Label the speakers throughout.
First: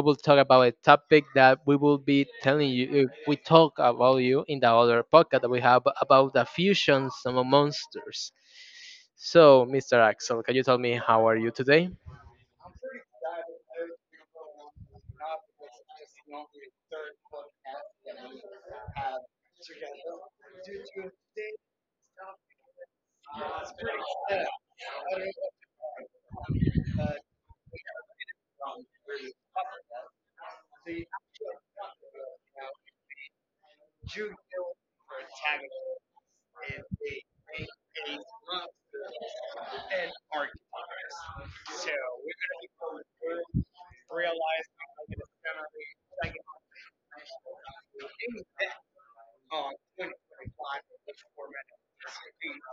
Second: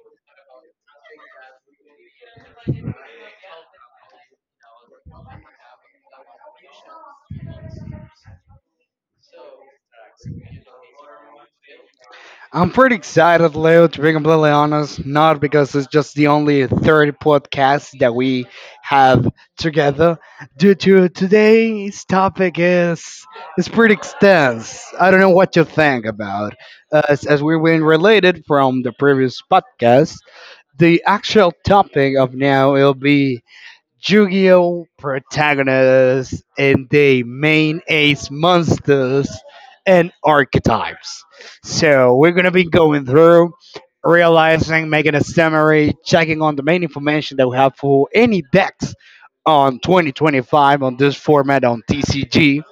Speaker 1: will talk about a topic that we will be telling you. We talk about you in the other podcast that we have about the fusions of monsters. So, Mr. Axel, can you tell me how are you today?
Speaker 2: I'm pretty excited, Leo, to be completely honest. Not because it's just the only third podcast that we have together. Due to Today's topic is pretty extensive. I don't know what you think about. As we were related from the previous podcast, the actual topic of now will be Yu-Gi-Oh protagonists and the main ace monsters and archetypes. So we're gonna be going through, realizing, making a summary, checking on the main information that we have for any decks on 2025 on this format on TCG,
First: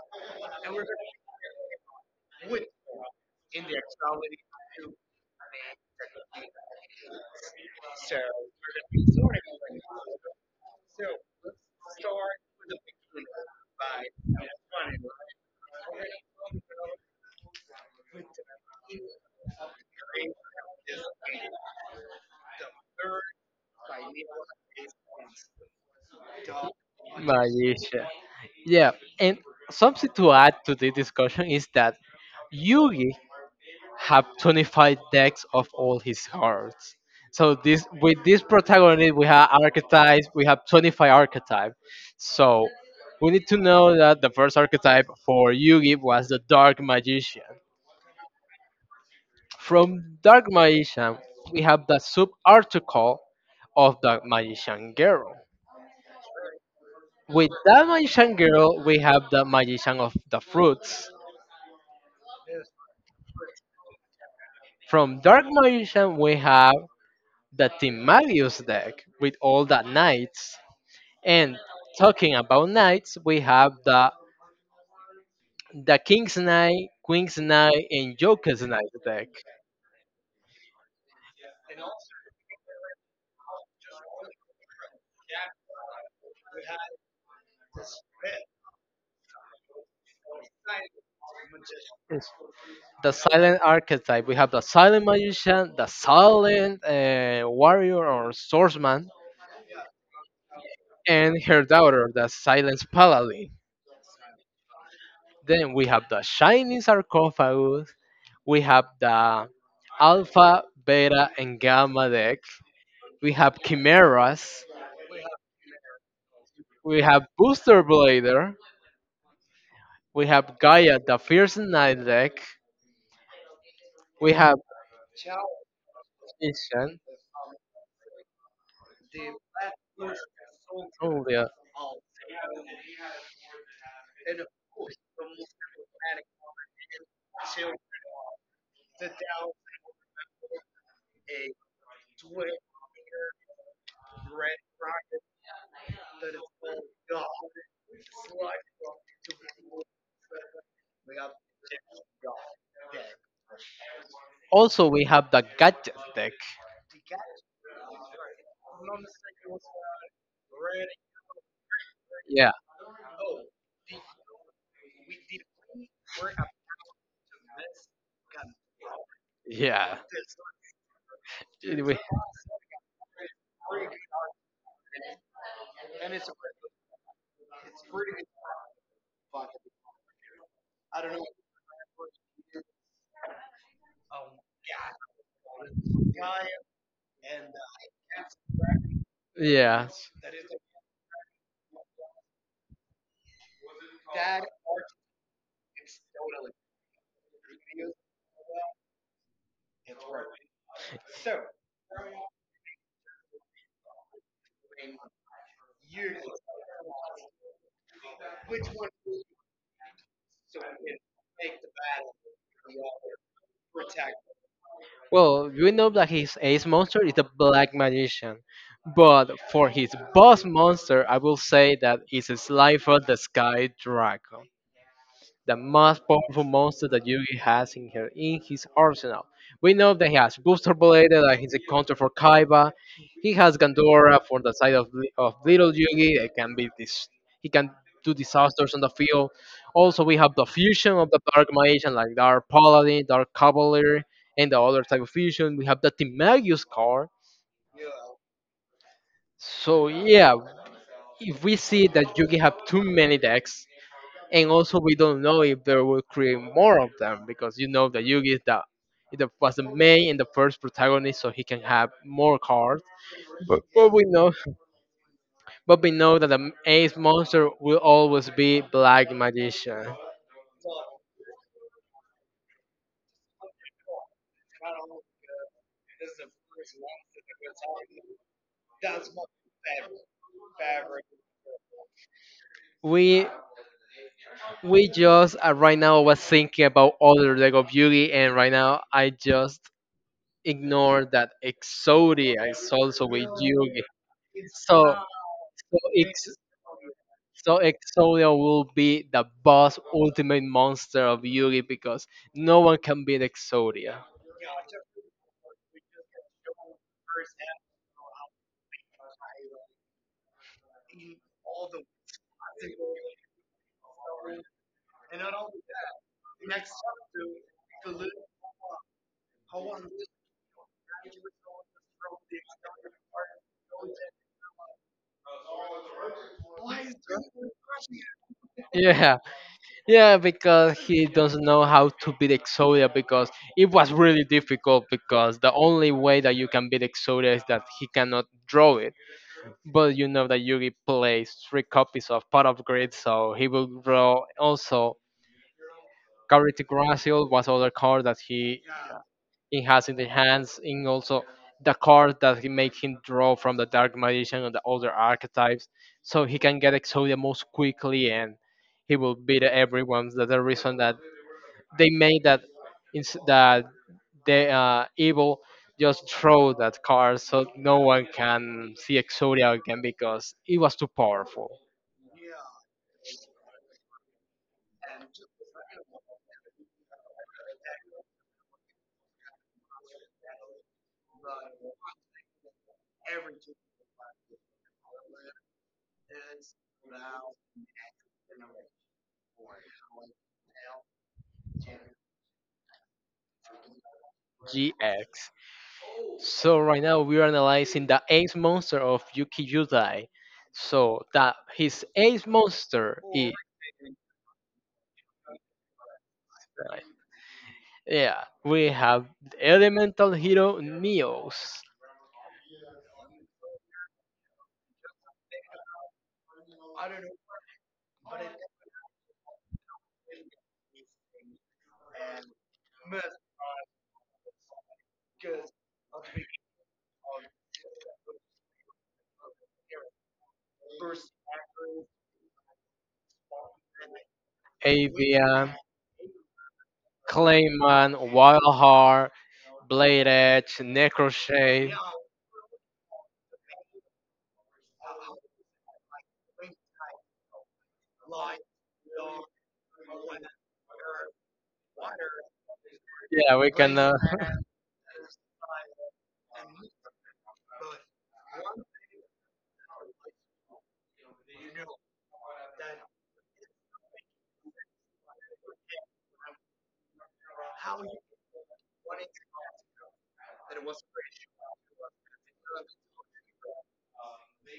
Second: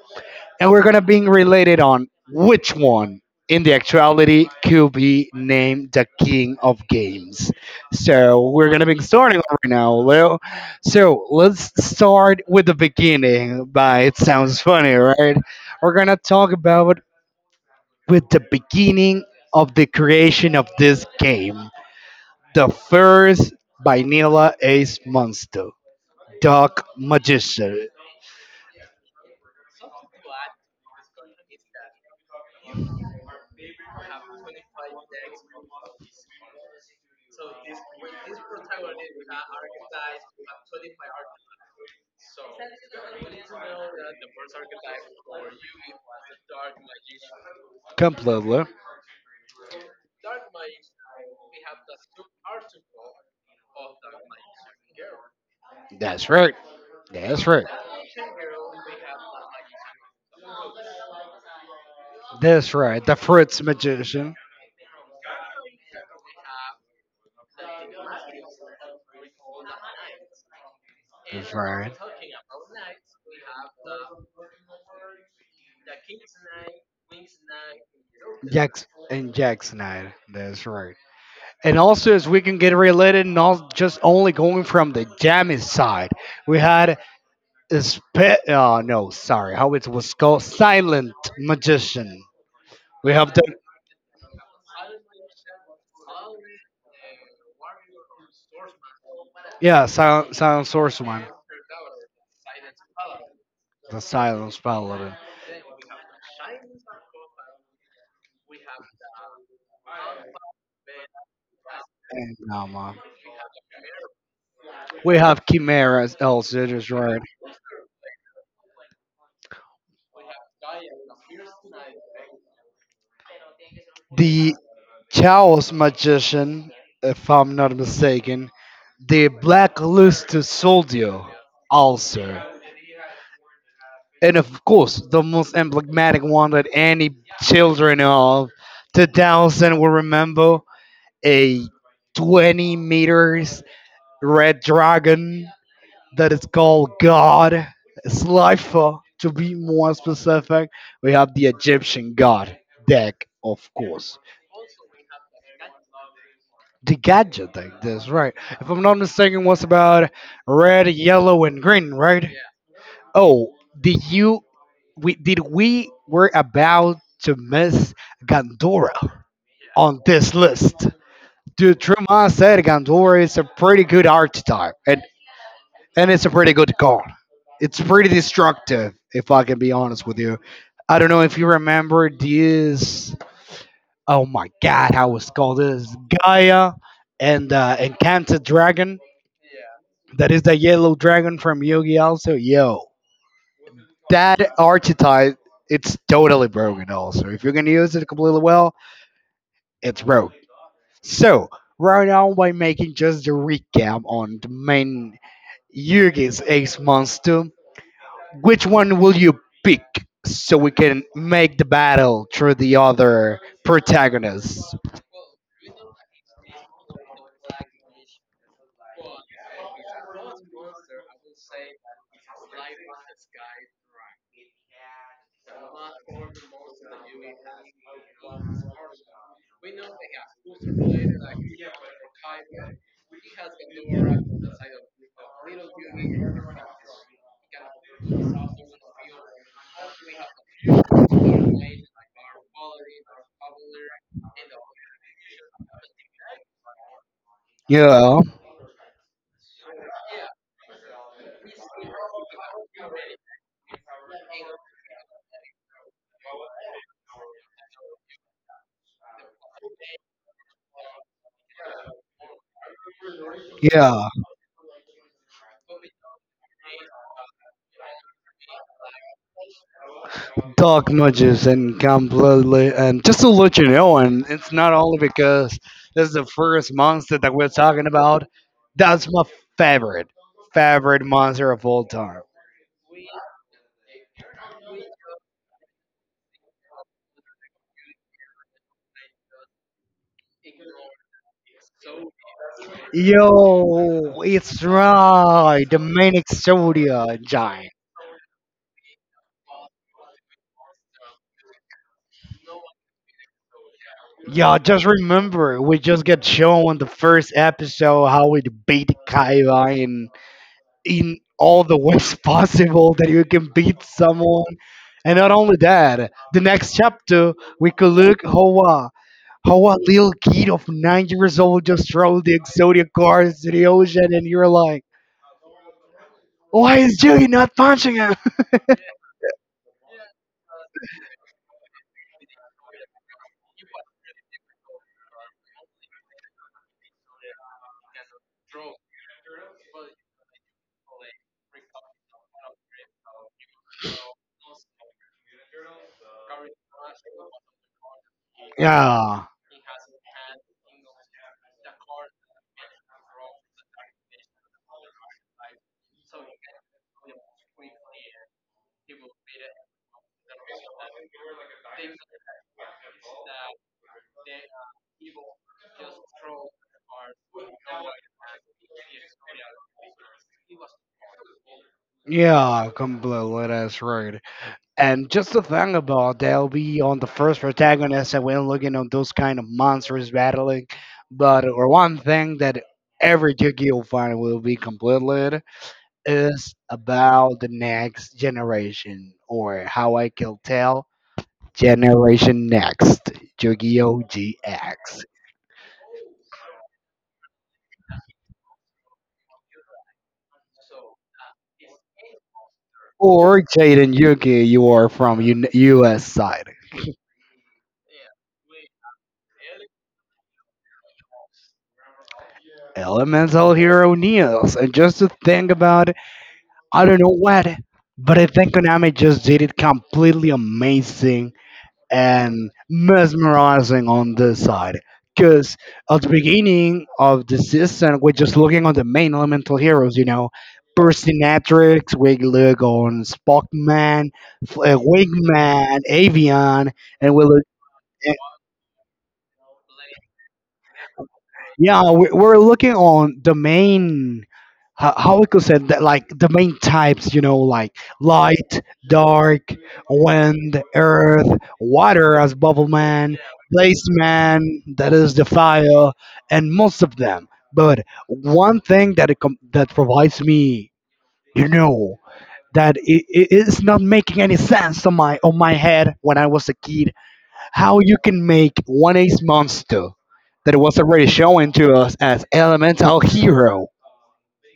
Speaker 2: and we're gonna be related on which one in the actuality could be named the king of games. So we're gonna be starting right now, Leo. So let's start with the beginning. By it sounds funny, right? We're gonna talk about with the beginning of the creation of this game, the first vanilla ace monster, Dark Magician.
Speaker 1: Malaysia. Yeah, and something to add to the discussion is that Yugi have 25 decks of all his cards. So this with this protagonist, we have archetypes. We have 25 archetypes. So we need to know that the first archetype for Yugi was the Dark Magician.
Speaker 2: Completely.
Speaker 1: From Dark Magician, we have the sub article of the Magician Girl.
Speaker 2: That's right. That's
Speaker 1: With
Speaker 2: right.
Speaker 1: that Magician Girl, we have the Magician of the Fruits.
Speaker 2: That's right, the fruits magician.
Speaker 1: From Dark Magician, we have the Team Magius deck with all the knights.
Speaker 2: That's
Speaker 1: And
Speaker 2: right.
Speaker 1: talking about knights, we have the King's Knight, Queen's Knight, and Joker's
Speaker 2: Jack's
Speaker 1: Knight deck.
Speaker 2: and Jack Snyder. That's right. And also, as we can get related, not just only going from the jammy side, we had oh no, sorry, how it was called, silent magician.
Speaker 1: The
Speaker 2: We have the
Speaker 1: silent archetype. We have the silent magician, the silent warrior or swordsman,
Speaker 2: yeah, silent, silent source one.
Speaker 1: and her daughter, the silent paladin.
Speaker 2: The silence paladin.
Speaker 1: Then we have the shining sarcophagus. We have the alpha, beta, and gamma
Speaker 2: And
Speaker 1: deck.
Speaker 2: Nama.
Speaker 1: We have chimeras.
Speaker 2: We have Chimera as Elzid is
Speaker 1: We
Speaker 2: right.
Speaker 1: have booster blader. We have Gaia, the fierce knight deck. We
Speaker 2: The
Speaker 1: have
Speaker 2: Chaos Magician,
Speaker 1: Ishan,
Speaker 2: if I'm not mistaken. The Blacklisted Soldier,
Speaker 1: Julia.
Speaker 2: also. And of course, the most emblematic one that any children of 2000 will remember, a 20 meters red dragon that is called God. Slifer, to be more specific, we have the Egyptian God deck, of course.
Speaker 1: Also, we have the gadget deck.
Speaker 2: The gadget like this, right. If I'm not mistaken, what's about red, yellow, and green, right? Yeah.
Speaker 1: Yeah,
Speaker 2: Oh, did you? We were about to miss Gandora
Speaker 1: yeah.
Speaker 2: on this list? Dude,
Speaker 1: It we-
Speaker 2: Truman said Gandora is a pretty good archetype, and it's a pretty good call. It's pretty destructive, if I can be honest with you. I don't know if you remember this. Oh my god, how was called this Gaia and Encanted Dragon.
Speaker 1: Yes.
Speaker 2: That is the yellow dragon from Yugi. Also, yo, that archetype it's totally broken. Also, if you're gonna use it completely well, it's broke. So right now, by making just the recap on the main Yugi's Ace monster, which one will you pick so we can make the battle through the other protagonists?
Speaker 1: Well, you know that his ace monster is the black magician. But for his boss monster, I will say that it's a Slifer the Sky Dragon, the most powerful monster that Yugi has in her in his arsenal. We know that he has Booster Blade, that he's a counter for Kaiba. He has Gandora for the side of, Little Yugi. It can be this. He can do disasters on the field. Also, we have the fusion of the Dark Magician, like Dark Paladin, Dark Cavalier, and the other type of fusion. We have the Timagius card.
Speaker 2: Yeah.
Speaker 1: So yeah, if we see that Yugi have too many decks, and also we don't know if they will create more of them because you know that Yugi is the it was the main and the first protagonist, so he can have more cards. But we
Speaker 2: Yeah,
Speaker 1: know, but we know that the ace monster will always be Black Magician.
Speaker 2: dark nudges and completely, and just to let you know, and it's not only because this is the first monster that we're talking about. That's my favorite, favorite monster of all time.
Speaker 1: We we just right now was thinking about other leg of Yugi, and right now I just ignored that Exodia is also with Yugi.
Speaker 2: Yo, it's
Speaker 1: So,
Speaker 2: right,
Speaker 1: so
Speaker 2: the manic Exodia
Speaker 1: So
Speaker 2: giant.
Speaker 1: Exodia will be the boss ultimate monster of Yugi because no one can beat Exodia.
Speaker 2: Yeah, just remember, we just got shown on the first episode how we beat Kaiba in all the ways possible that you can beat someone. And not only that, the next chapter we could look how a little kid of 9 years old just throws the Exodia cards to the ocean, and you're like, why is Julie not punching him?
Speaker 1: Yeah, yeah, because he doesn't know how to beat Exodia because it was really difficult because the only way that you can beat Exodia is that he cannot draw it. But you know that Yugi plays three copies of Pot of Greed, so he will draw also Carrot Gracial was other card that he
Speaker 2: Yeah,
Speaker 1: he has in the hands in also the card that he make him draw from the dark magician and the other archetypes so he can get exodia most quickly and he will beat everyone. That's the reason that they made that ins- that the evil just throw that card so no one can see exodia again because it was too powerful.
Speaker 2: yeah, completely. That's right. And just the thing about they'll be on the first protagonist and we're looking on those kind of monsters battling. But or one thing that every Yu-Gi-Oh fan will be completely is about the next generation or how I can tell generation next Yu-Gi-Oh GX
Speaker 1: GX. So right now we're analyzing the ace monster of Yuki Yudai. So that his ace monster is,
Speaker 2: or Jaden Yuki. You are from U.S. side.
Speaker 1: yeah, we have the elemental hero Neos,
Speaker 2: Elemental Hero Neos, and just to think about, I don't know what, but I think Konami just did it completely amazing and mesmerizing on this side. Because at the beginning of the season, we're just looking on the main elemental heroes, you know, Percynatrix, we look on Spockman,
Speaker 1: Avian,
Speaker 2: Wingman, Avion, and we look.
Speaker 1: Clayman, Wild Heart, Blade Edge, Necroshade.
Speaker 2: Yeah, we're looking on the main, how we could say that, like the main types, you know, like light, dark, wind, earth, water as bubble man,
Speaker 1: Yeah, we can
Speaker 2: blaze man, that is the fire, and most of them. But one thing that that provides me, you know, that it is not making any sense on my head when I was a kid, how you can make one ace monster that was already shown to us as elemental hero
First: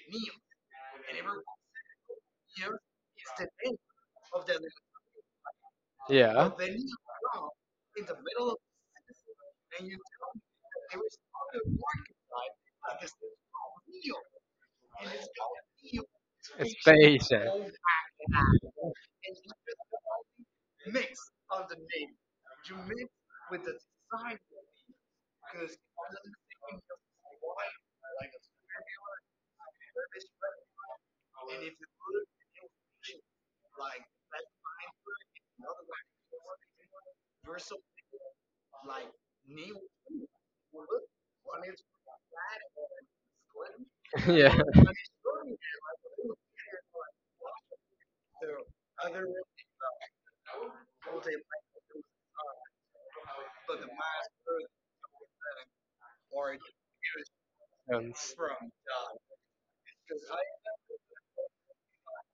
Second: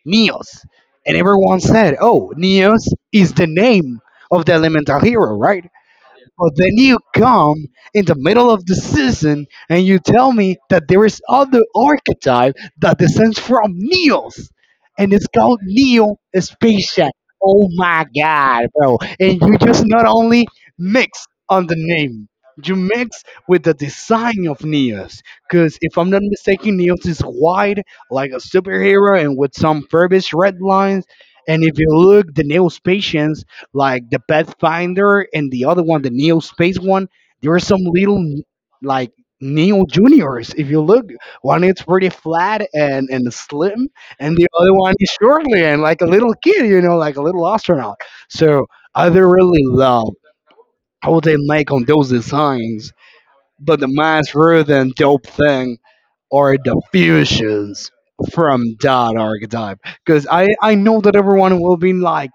Speaker 2: Neos, and everyone said, "Oh, Neos is the name of the elemental hero, right?"
Speaker 1: yeah.
Speaker 2: But then you come in the middle of the season and you tell me that there is other archetype that descends from Neos, and it's called Neo Spaceship.
Speaker 1: Station.
Speaker 2: Oh my god, bro! And you just not only mix on the name, you mix with the design of Neos. Because if I'm not mistaken, Neos is wide like a superhero and with some furbish red lines. And if you look, the Neos like the Pathfinder and the other one, the Neo Space one, there are some little like Neo Juniors. If you look, one is pretty flat and slim, and the
Speaker 1: yeah.
Speaker 2: other one is shortly and like a little kid, you know, like a little astronaut. So I really love how they make on those designs. But the most rude and dope thing are the fusions
Speaker 1: And
Speaker 2: from that archetype, because I know that everyone will be like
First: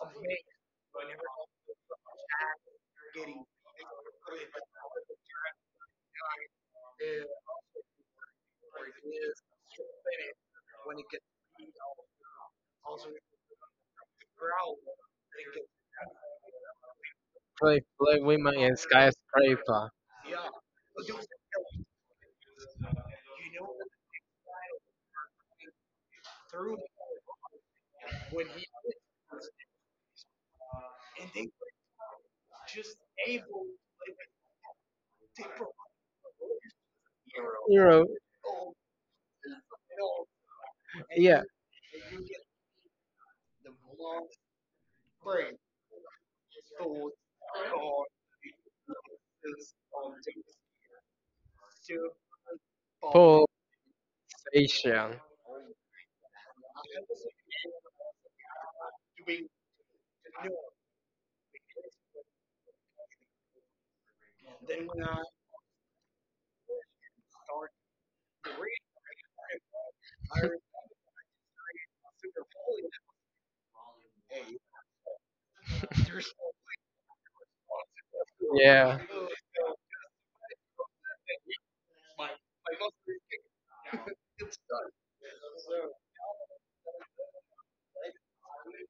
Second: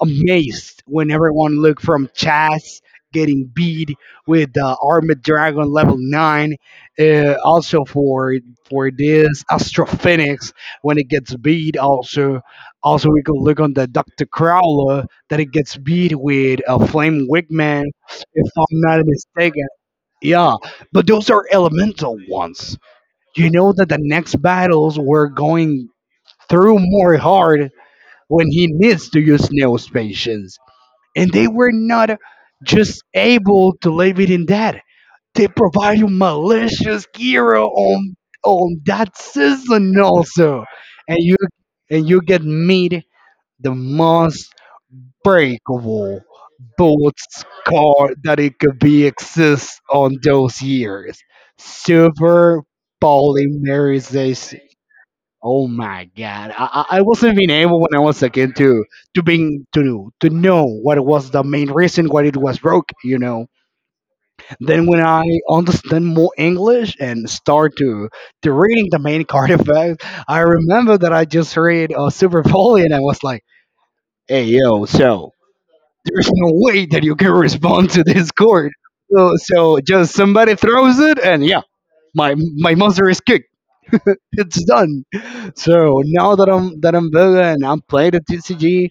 Speaker 2: amazed when everyone looked from Chaz getting beat with the Armored Dragon level 9, also for this Astro Phoenix when it gets beat. Also, also we could look on the Doctor Crowler that it gets beat with a Flame
Speaker 1: Play
Speaker 2: Wigman,
Speaker 1: play
Speaker 2: if
Speaker 1: women
Speaker 2: I'm
Speaker 1: in
Speaker 2: not mistaken.
Speaker 1: skyscraper.
Speaker 2: Yeah, but those are elemental ones. You know that the next battles were going through more hard when he needs to use neo, and they were not just able to leave it in that. They provide you malicious hero
Speaker 1: Hero.
Speaker 2: on that season also. And you
Speaker 1: Yeah.
Speaker 2: and you get meet the most breakable bullets card that it could be exist on those years. Super polymerization.
Speaker 1: Pulsation.
Speaker 2: Oh my God! I wasn't being able when I was a kid to being to know what was the main reason why it was broke. You know. Then when I understand more English and start to reading the main card effect, I remember that I just read Super Bowl and I was like, "Hey yo, so there's no way that you can respond to this chord.
Speaker 1: Yeah.
Speaker 2: So just somebody throws it and yeah, my monster is kicked. It's done." So now that I'm bigger and I'm playing at TCG,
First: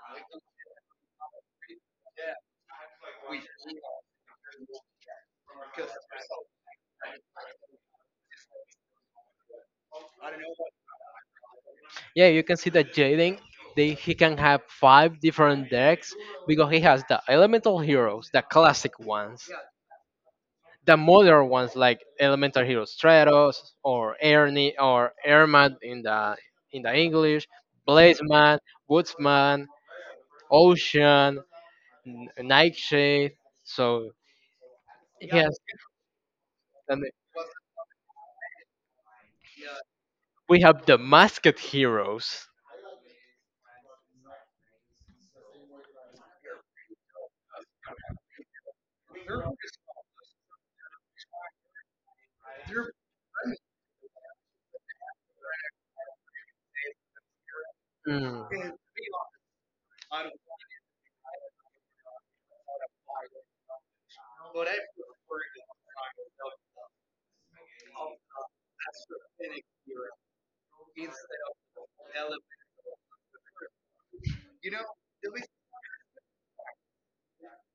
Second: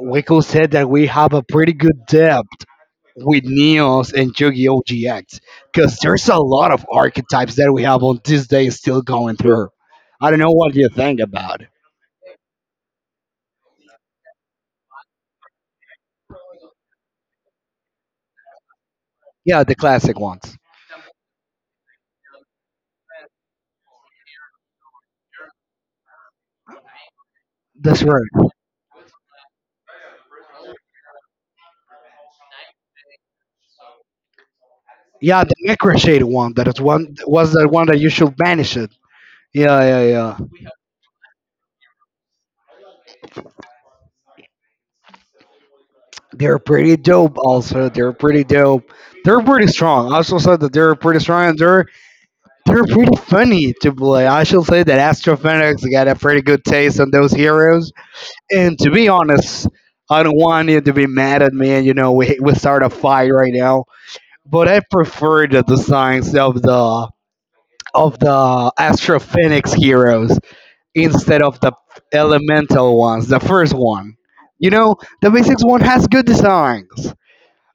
Speaker 2: we could say that we have a pretty good depth with Neos and Yu-Gi-Oh! GX, because there's a lot of archetypes that we have on this day still going through. I don't know what you think about.
Speaker 1: Yeah, you can see that Jaden, they he can have five different decks because he has the elemental heroes, the classic ones,
Speaker 2: Yeah, the classic ones.
Speaker 1: the modern ones like elemental heroes Stratos or Ernie or Ermat in the English,
Speaker 2: That's right.
Speaker 1: Blazeman, Woodsman, Ocean, Nightshade. So
Speaker 2: Yeah, the
Speaker 1: yes,
Speaker 2: Necroshade one. That is
Speaker 1: and
Speaker 2: one was the one that you should banish it. Yeah, yeah, yeah.
Speaker 1: we have the masked heroes.
Speaker 2: They're pretty dope. Also, they're pretty dope. They're pretty strong. I also said that they're pretty strong. And they're pretty funny to play. I should say that Astrophoenix got a pretty good taste on those heroes.
Speaker 1: Mm,
Speaker 2: And to be honest, I don't want you to be mad at me. And you know, we start a fight right now. But I prefer the designs of the Astrophoenix heroes instead of the elemental ones. The first one, you know, the basics one has good designs.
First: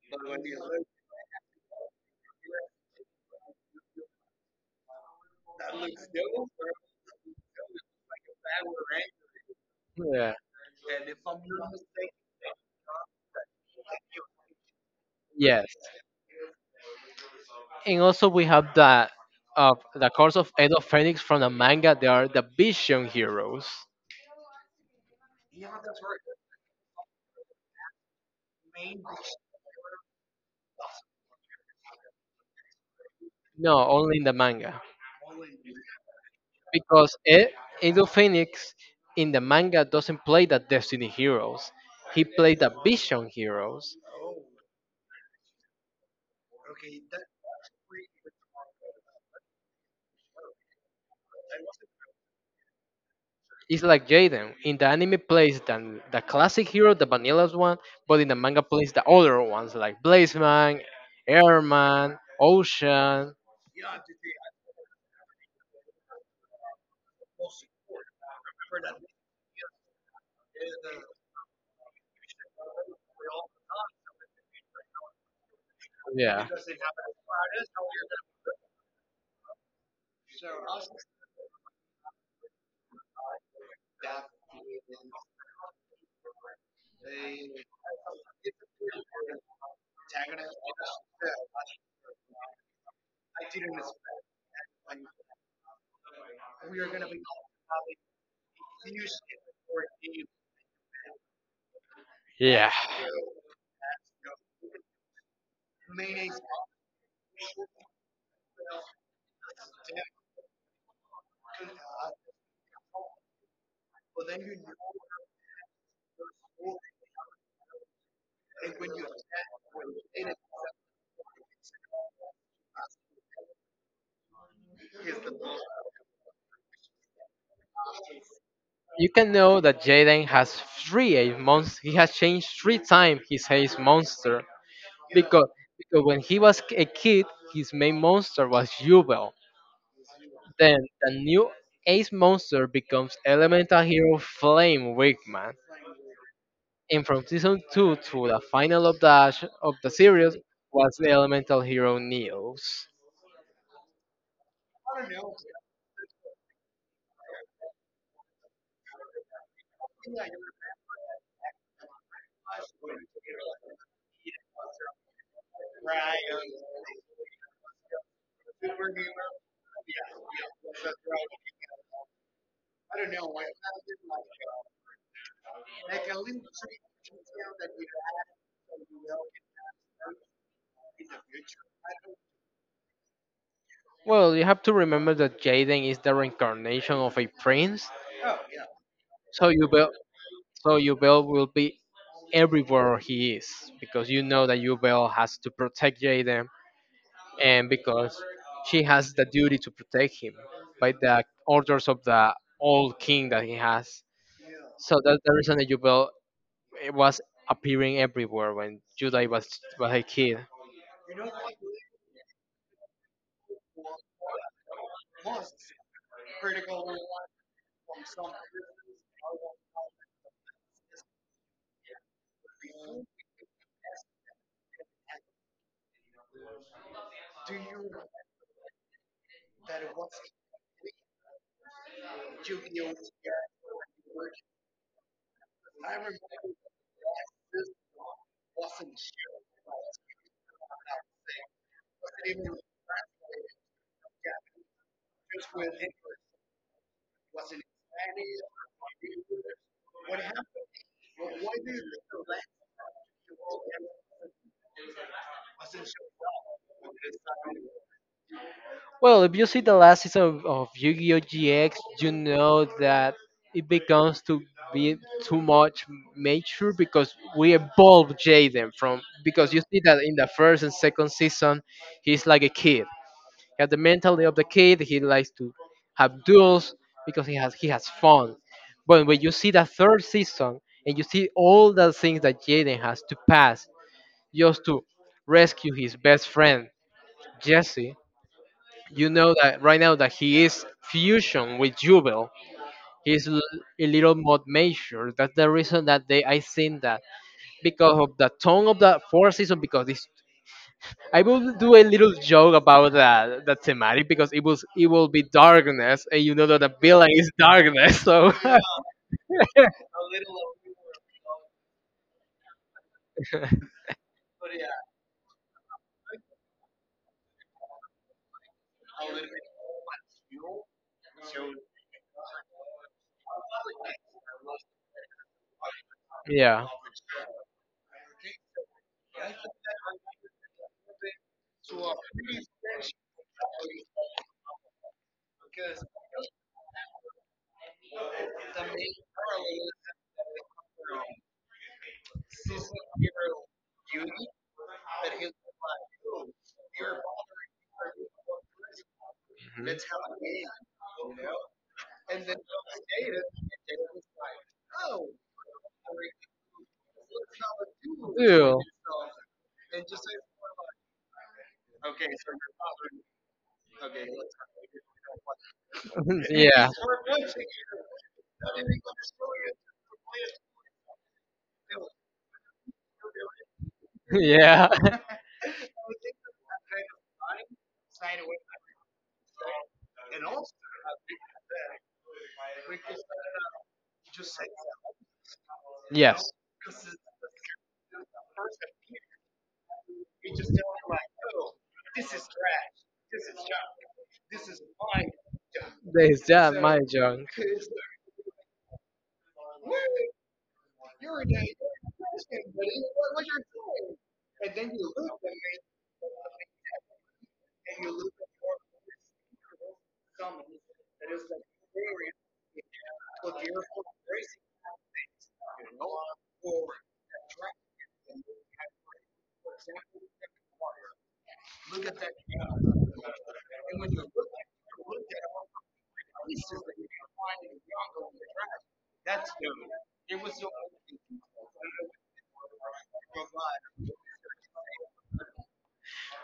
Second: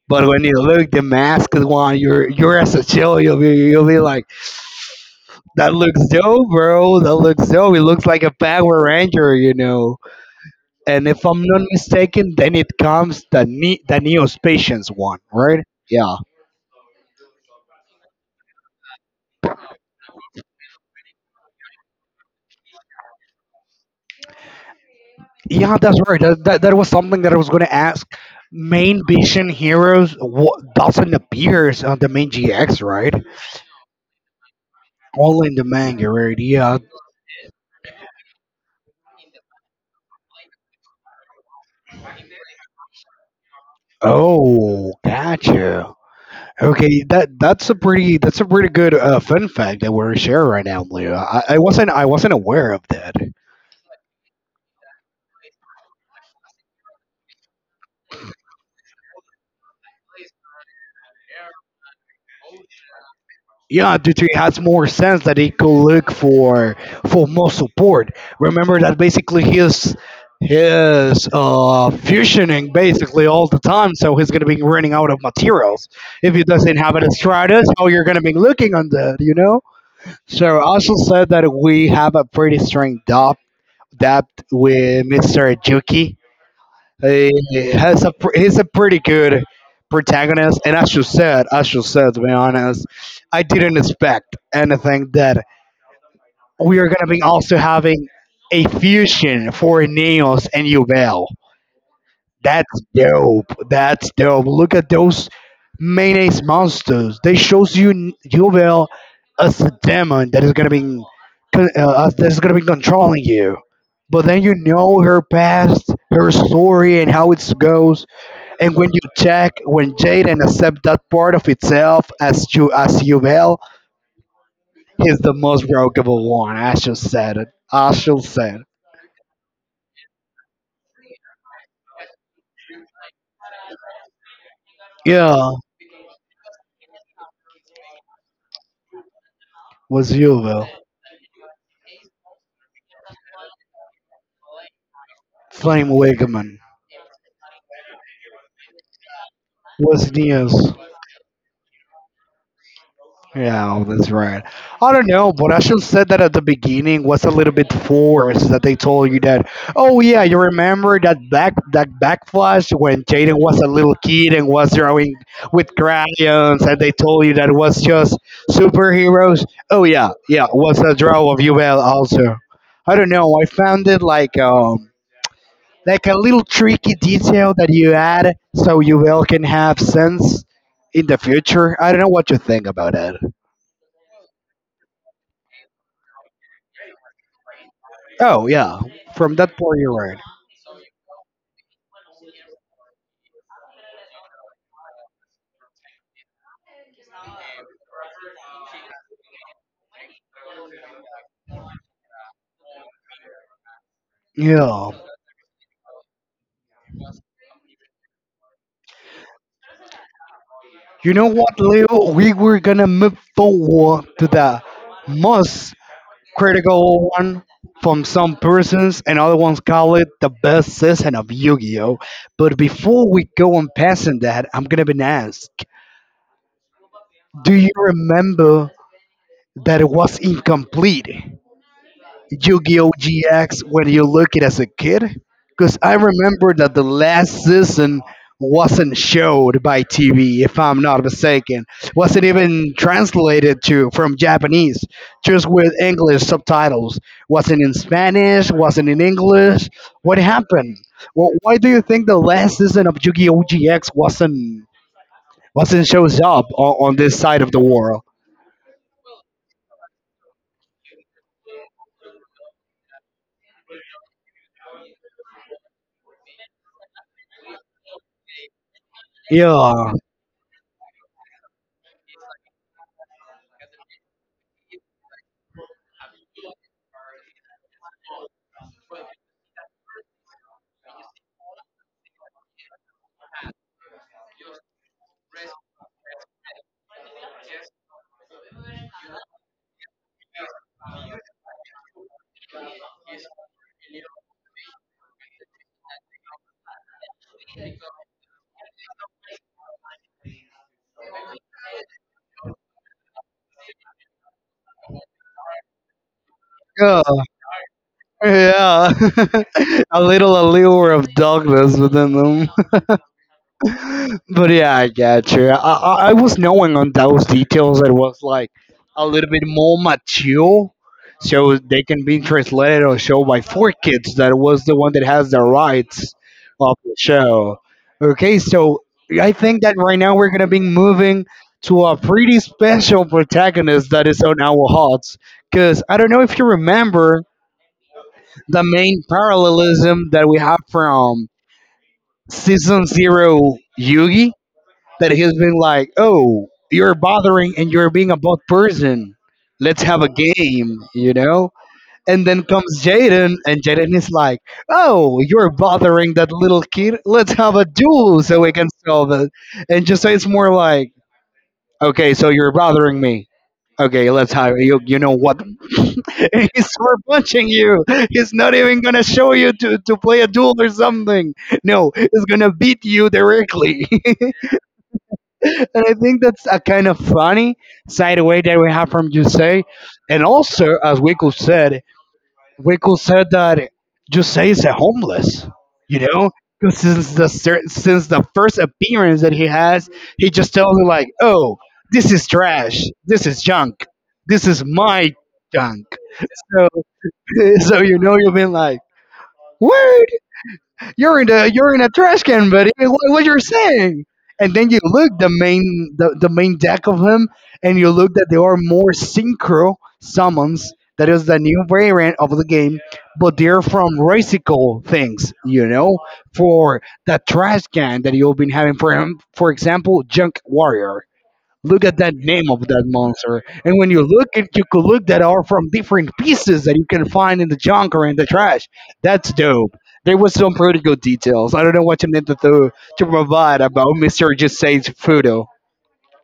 Speaker 2: But when you look the masked one, you're as a chill, you'll be like. That looks dope, bro. That looks dope. It looks like a Power Ranger, you know.
Speaker 1: yeah.
Speaker 2: And if I'm not mistaken, then it comes the Neo Neospatians one, right?
Speaker 1: Yes.
Speaker 2: Yeah,
Speaker 1: And also we have the course of Edo Phoenix from the manga. They are the Vision Heroes.
Speaker 2: yeah, that's right. That was something that I was gonna ask. Main vision heroes what doesn't appears on the main GX, right?
Speaker 1: No, only in the manga
Speaker 2: Only in the manga, right? Yeah.
Speaker 1: because Edo Phoenix in the manga doesn't play the Destiny Heroes. He plays the Vision Heroes.
Speaker 2: Oh, gotcha. Okay, that's a pretty good fun fact that we're sharing right now, Leo. I wasn't aware of that.
Speaker 1: It's like Jaden in the anime plays the classic hero, the vanilla one, but in the manga plays the older ones like Blazeman, Airman, Ocean.
Speaker 2: Yeah, due to it has more sense that he could look for more support. Remember that basically he's fusioning basically all the time, so he's gonna be running out of materials. If he
Speaker 1: Yeah,
Speaker 2: doesn't have an stratus, how you're gonna be looking on that, you know? So I also said that we have a pretty strong depth with Mr. Juki. He he's a pretty good protagonist, and as you said, to be honest, I didn't expect anything that we are gonna be also having a fusion for Neos and Yubel.
Speaker 1: yeah.
Speaker 2: That's dope. That's dope. Look at those mayonnaise monsters. They shows you Yubel as a demon that is gonna be that is gonna be controlling you. But then you know her past, her story, and how it goes, and when you check, when Jaden accepts that part of itself as you will, he's the most brokeable one. Ashel said it. Ashel said,
Speaker 1: You can know that Jaden has three a monster. He has changed three times his monster because
Speaker 2: "Yeah,
Speaker 1: because when he was a kid, his main monster was Jubel.
Speaker 2: was you will."
Speaker 1: Then the new Ace monster becomes Elemental Hero Flame Wigman.
Speaker 2: Flame Wigman.
Speaker 1: And from season two to the final of the
Speaker 2: What's
Speaker 1: series
Speaker 2: news?
Speaker 1: was the Elemental Hero Neos.
Speaker 2: Yeah, that's right. I don't know, but I should said that at the beginning was a little bit forced that they told you that. Oh yeah, you remember that back that backflash when Jaden was a little kid and was drawing with crayons, and they told you that was just superheroes. Oh yeah, yeah, was a draw of Yuval also. I don't know. I found it like a little tricky detail that you add so Yuval can have sense in the future. I don't know what you think about it.
Speaker 1: Well, you have to remember that Jaden is the reincarnation of a prince,
Speaker 2: Oh yeah, from
Speaker 1: so
Speaker 2: that point
Speaker 1: Jubel
Speaker 2: you're right.
Speaker 1: so Jubel will be everywhere he is because you know that Yubel has to protect Jaden and because she has the duty to protect him by the orders of the old king that he has.
Speaker 2: Yeah,
Speaker 1: So that's the reason that Yubel was appearing everywhere when was a kid.
Speaker 2: you know what, Leo? We were gonna move forward to the most critical one from some persons, and other ones call it the best season of Yu-Gi-Oh. But before we go on passing that, I'm gonna be asked, do you remember that it was incomplete? Yu-Gi-Oh! GX when you look it as a kid? Because I remember that the last season wasn't showed by TV, if I'm not mistaken. Wasn't even translated to from Japanese, just with English subtitles. Wasn't in Spanish, wasn't in English. What happened? Well, why do you think the last season of Yu-Gi-Oh! GX wasn't shows up on this side of the world?
Speaker 1: Well, if you see the last season of Yu-Gi-Oh! GX, you know that it becomes to be too much mature because we evolve Jaden from, because you see
Speaker 2: Yeah,
Speaker 1: that in the first and second season he's like a kid. He has the mentality of the kid, he likes to have duels because he has fun. But when you see the third season and you see all the things that Jaden has to pass just to rescue his best friend, Jesse, you know that right now that he is fusion with Jubel. He's l- a little more mature. That's the reason that they, I think that, because of the tone of the fourth season. Because this, I will do a little joke about that the thematic because it will be darkness, and you know that the
Speaker 2: yeah.
Speaker 1: villain is darkness. So
Speaker 2: Yeah, a little allure of darkness within them. but yeah, I get you. I was knowing on those details that was like a little bit more mature, so they can be translated or show by four kids. That was the one that has the rights
Speaker 1: yeah,
Speaker 2: of the show. Okay, so I think that right now we're gonna be moving to a pretty special protagonist that is on our hearts. Because I don't know if you remember the main parallelism that we have from season zero Yugi that he's been like, oh, you're bothering and you're being a bad person. Let's have a
Speaker 1: Mhm.
Speaker 2: game, you know? And then comes Jaden, and Jaden is like, oh, you're bothering that little kid. Let's have a duel so we
Speaker 1: Ew.
Speaker 2: can solve it. And just so it's more like, okay, so you're bothering me. Okay, let's hire you. You know what? and he's
Speaker 1: yeah.
Speaker 2: super punching you. He's not even gonna show you to play a duel or something. No, he's gonna beat you directly.
Speaker 1: yeah.
Speaker 2: and I think that's a kind of funny side way that we have from Jose. And also, as Wiku said, we could say that Jose is a homeless, you know,
Speaker 1: Yes,
Speaker 2: because since the first appearance that he has, he just tells him like, "Oh, this is trash. This is junk. This is my junk."
Speaker 1: there's that
Speaker 2: So,
Speaker 1: mahjong.
Speaker 2: so you know, you've been like, "Woo!" You're in a trash can, buddy. What you're saying? And then you look the main deck of him, and you look that there are more synchro summons. That is the new variant of the game, but they're from racial things, you know, for the trash can that you've been having for him. For example, Junk Warrior. Look at that name of that monster. And when you look at you could look that are from different pieces that you can find in the junk or in the trash. That's dope. There was some pretty good details. I don't know what you meant to provide about Mr. Just Say's photo.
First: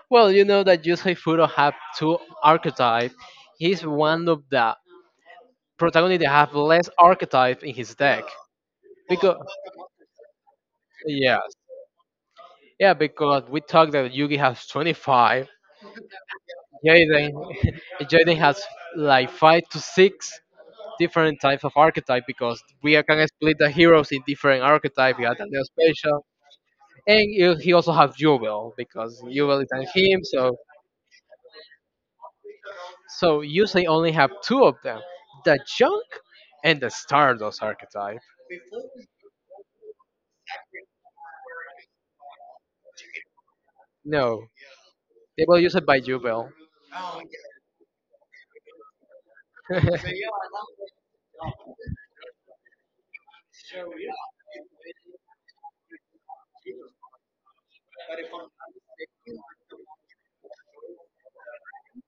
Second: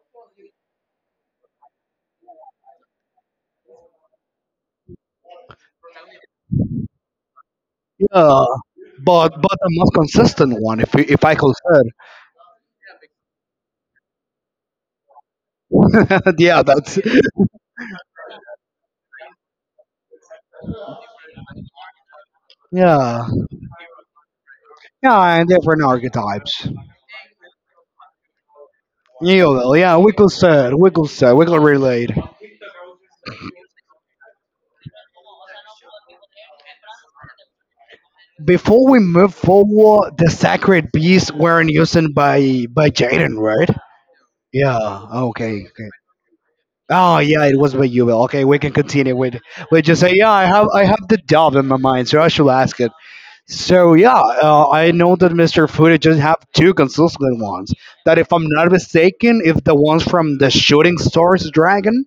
Speaker 1: Well, you know that Yusei Fudo have two archetype. He's one of the protagonists that have less archetype in his deck.
Speaker 2: Yeah.
Speaker 1: Because
Speaker 2: But the most consistent one if I could
Speaker 1: yes,
Speaker 2: say.
Speaker 1: yeah, because we talked that Yugi has 25,
Speaker 2: yeah, that's
Speaker 1: Jaden Jaden has like five to six different types of archetype because we are
Speaker 2: yeah.
Speaker 1: gonna split the heroes in different archetype.
Speaker 2: Yeah,
Speaker 1: We got
Speaker 2: and
Speaker 1: the
Speaker 2: different
Speaker 1: special,
Speaker 2: archetypes.
Speaker 1: and you- he also have Jubel because
Speaker 2: Yeah,
Speaker 1: Jubel is
Speaker 2: well,
Speaker 1: on
Speaker 2: yeah,
Speaker 1: him, so
Speaker 2: we could relate.
Speaker 1: so usually only have two of them, the junk and the Stardust archetype.
Speaker 2: Before we move forward, the sacred beasts weren't used by Jaden, right?
Speaker 1: No,
Speaker 2: Yeah.
Speaker 1: they will
Speaker 2: Okay.
Speaker 1: use it
Speaker 2: Okay.
Speaker 1: by Jubel.
Speaker 2: Oh yeah, it was by Yubel. Okay, we can continue with We just say yeah. I have the dove in my mind, so I should ask it. So yeah, I know that Mr. Fuji just have two consistent ones. That if I'm not
Speaker 1: The
Speaker 2: mistaken, if the ones from the Shooting Stars Dragon,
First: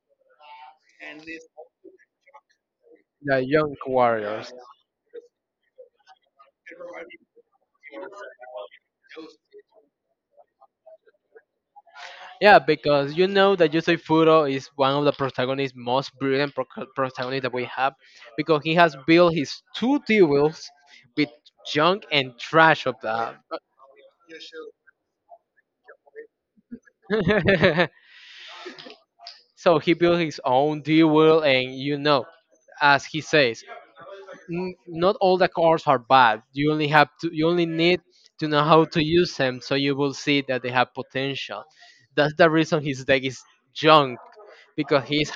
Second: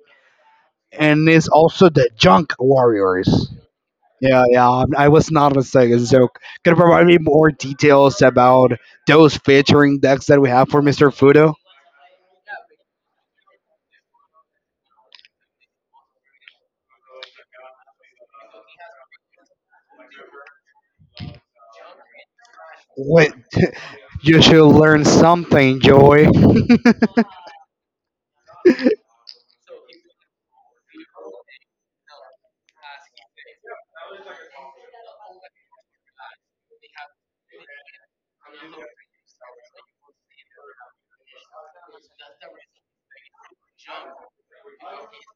Speaker 2: and it's also the Junk Warriors.
Speaker 1: young
Speaker 2: Yeah,
Speaker 1: warriors.
Speaker 2: yeah. I was not mistaken. So, can you provide me more details about those featuring decks that we have for Mr. Fudo?
Speaker 1: Yeah, because you know that Yusei Furo is one of the protagonists, most brilliant protagonist that we have, because he has built his two duels with junk and trash of
Speaker 2: Wait,
Speaker 1: that.
Speaker 2: you should learn something, Joy.
Speaker 1: So he built his own D wheel, and you know, as he says, not all the cars are bad. You only need to know how to use them, so you will see that they have potential. That's the reason his deck is junk, because he's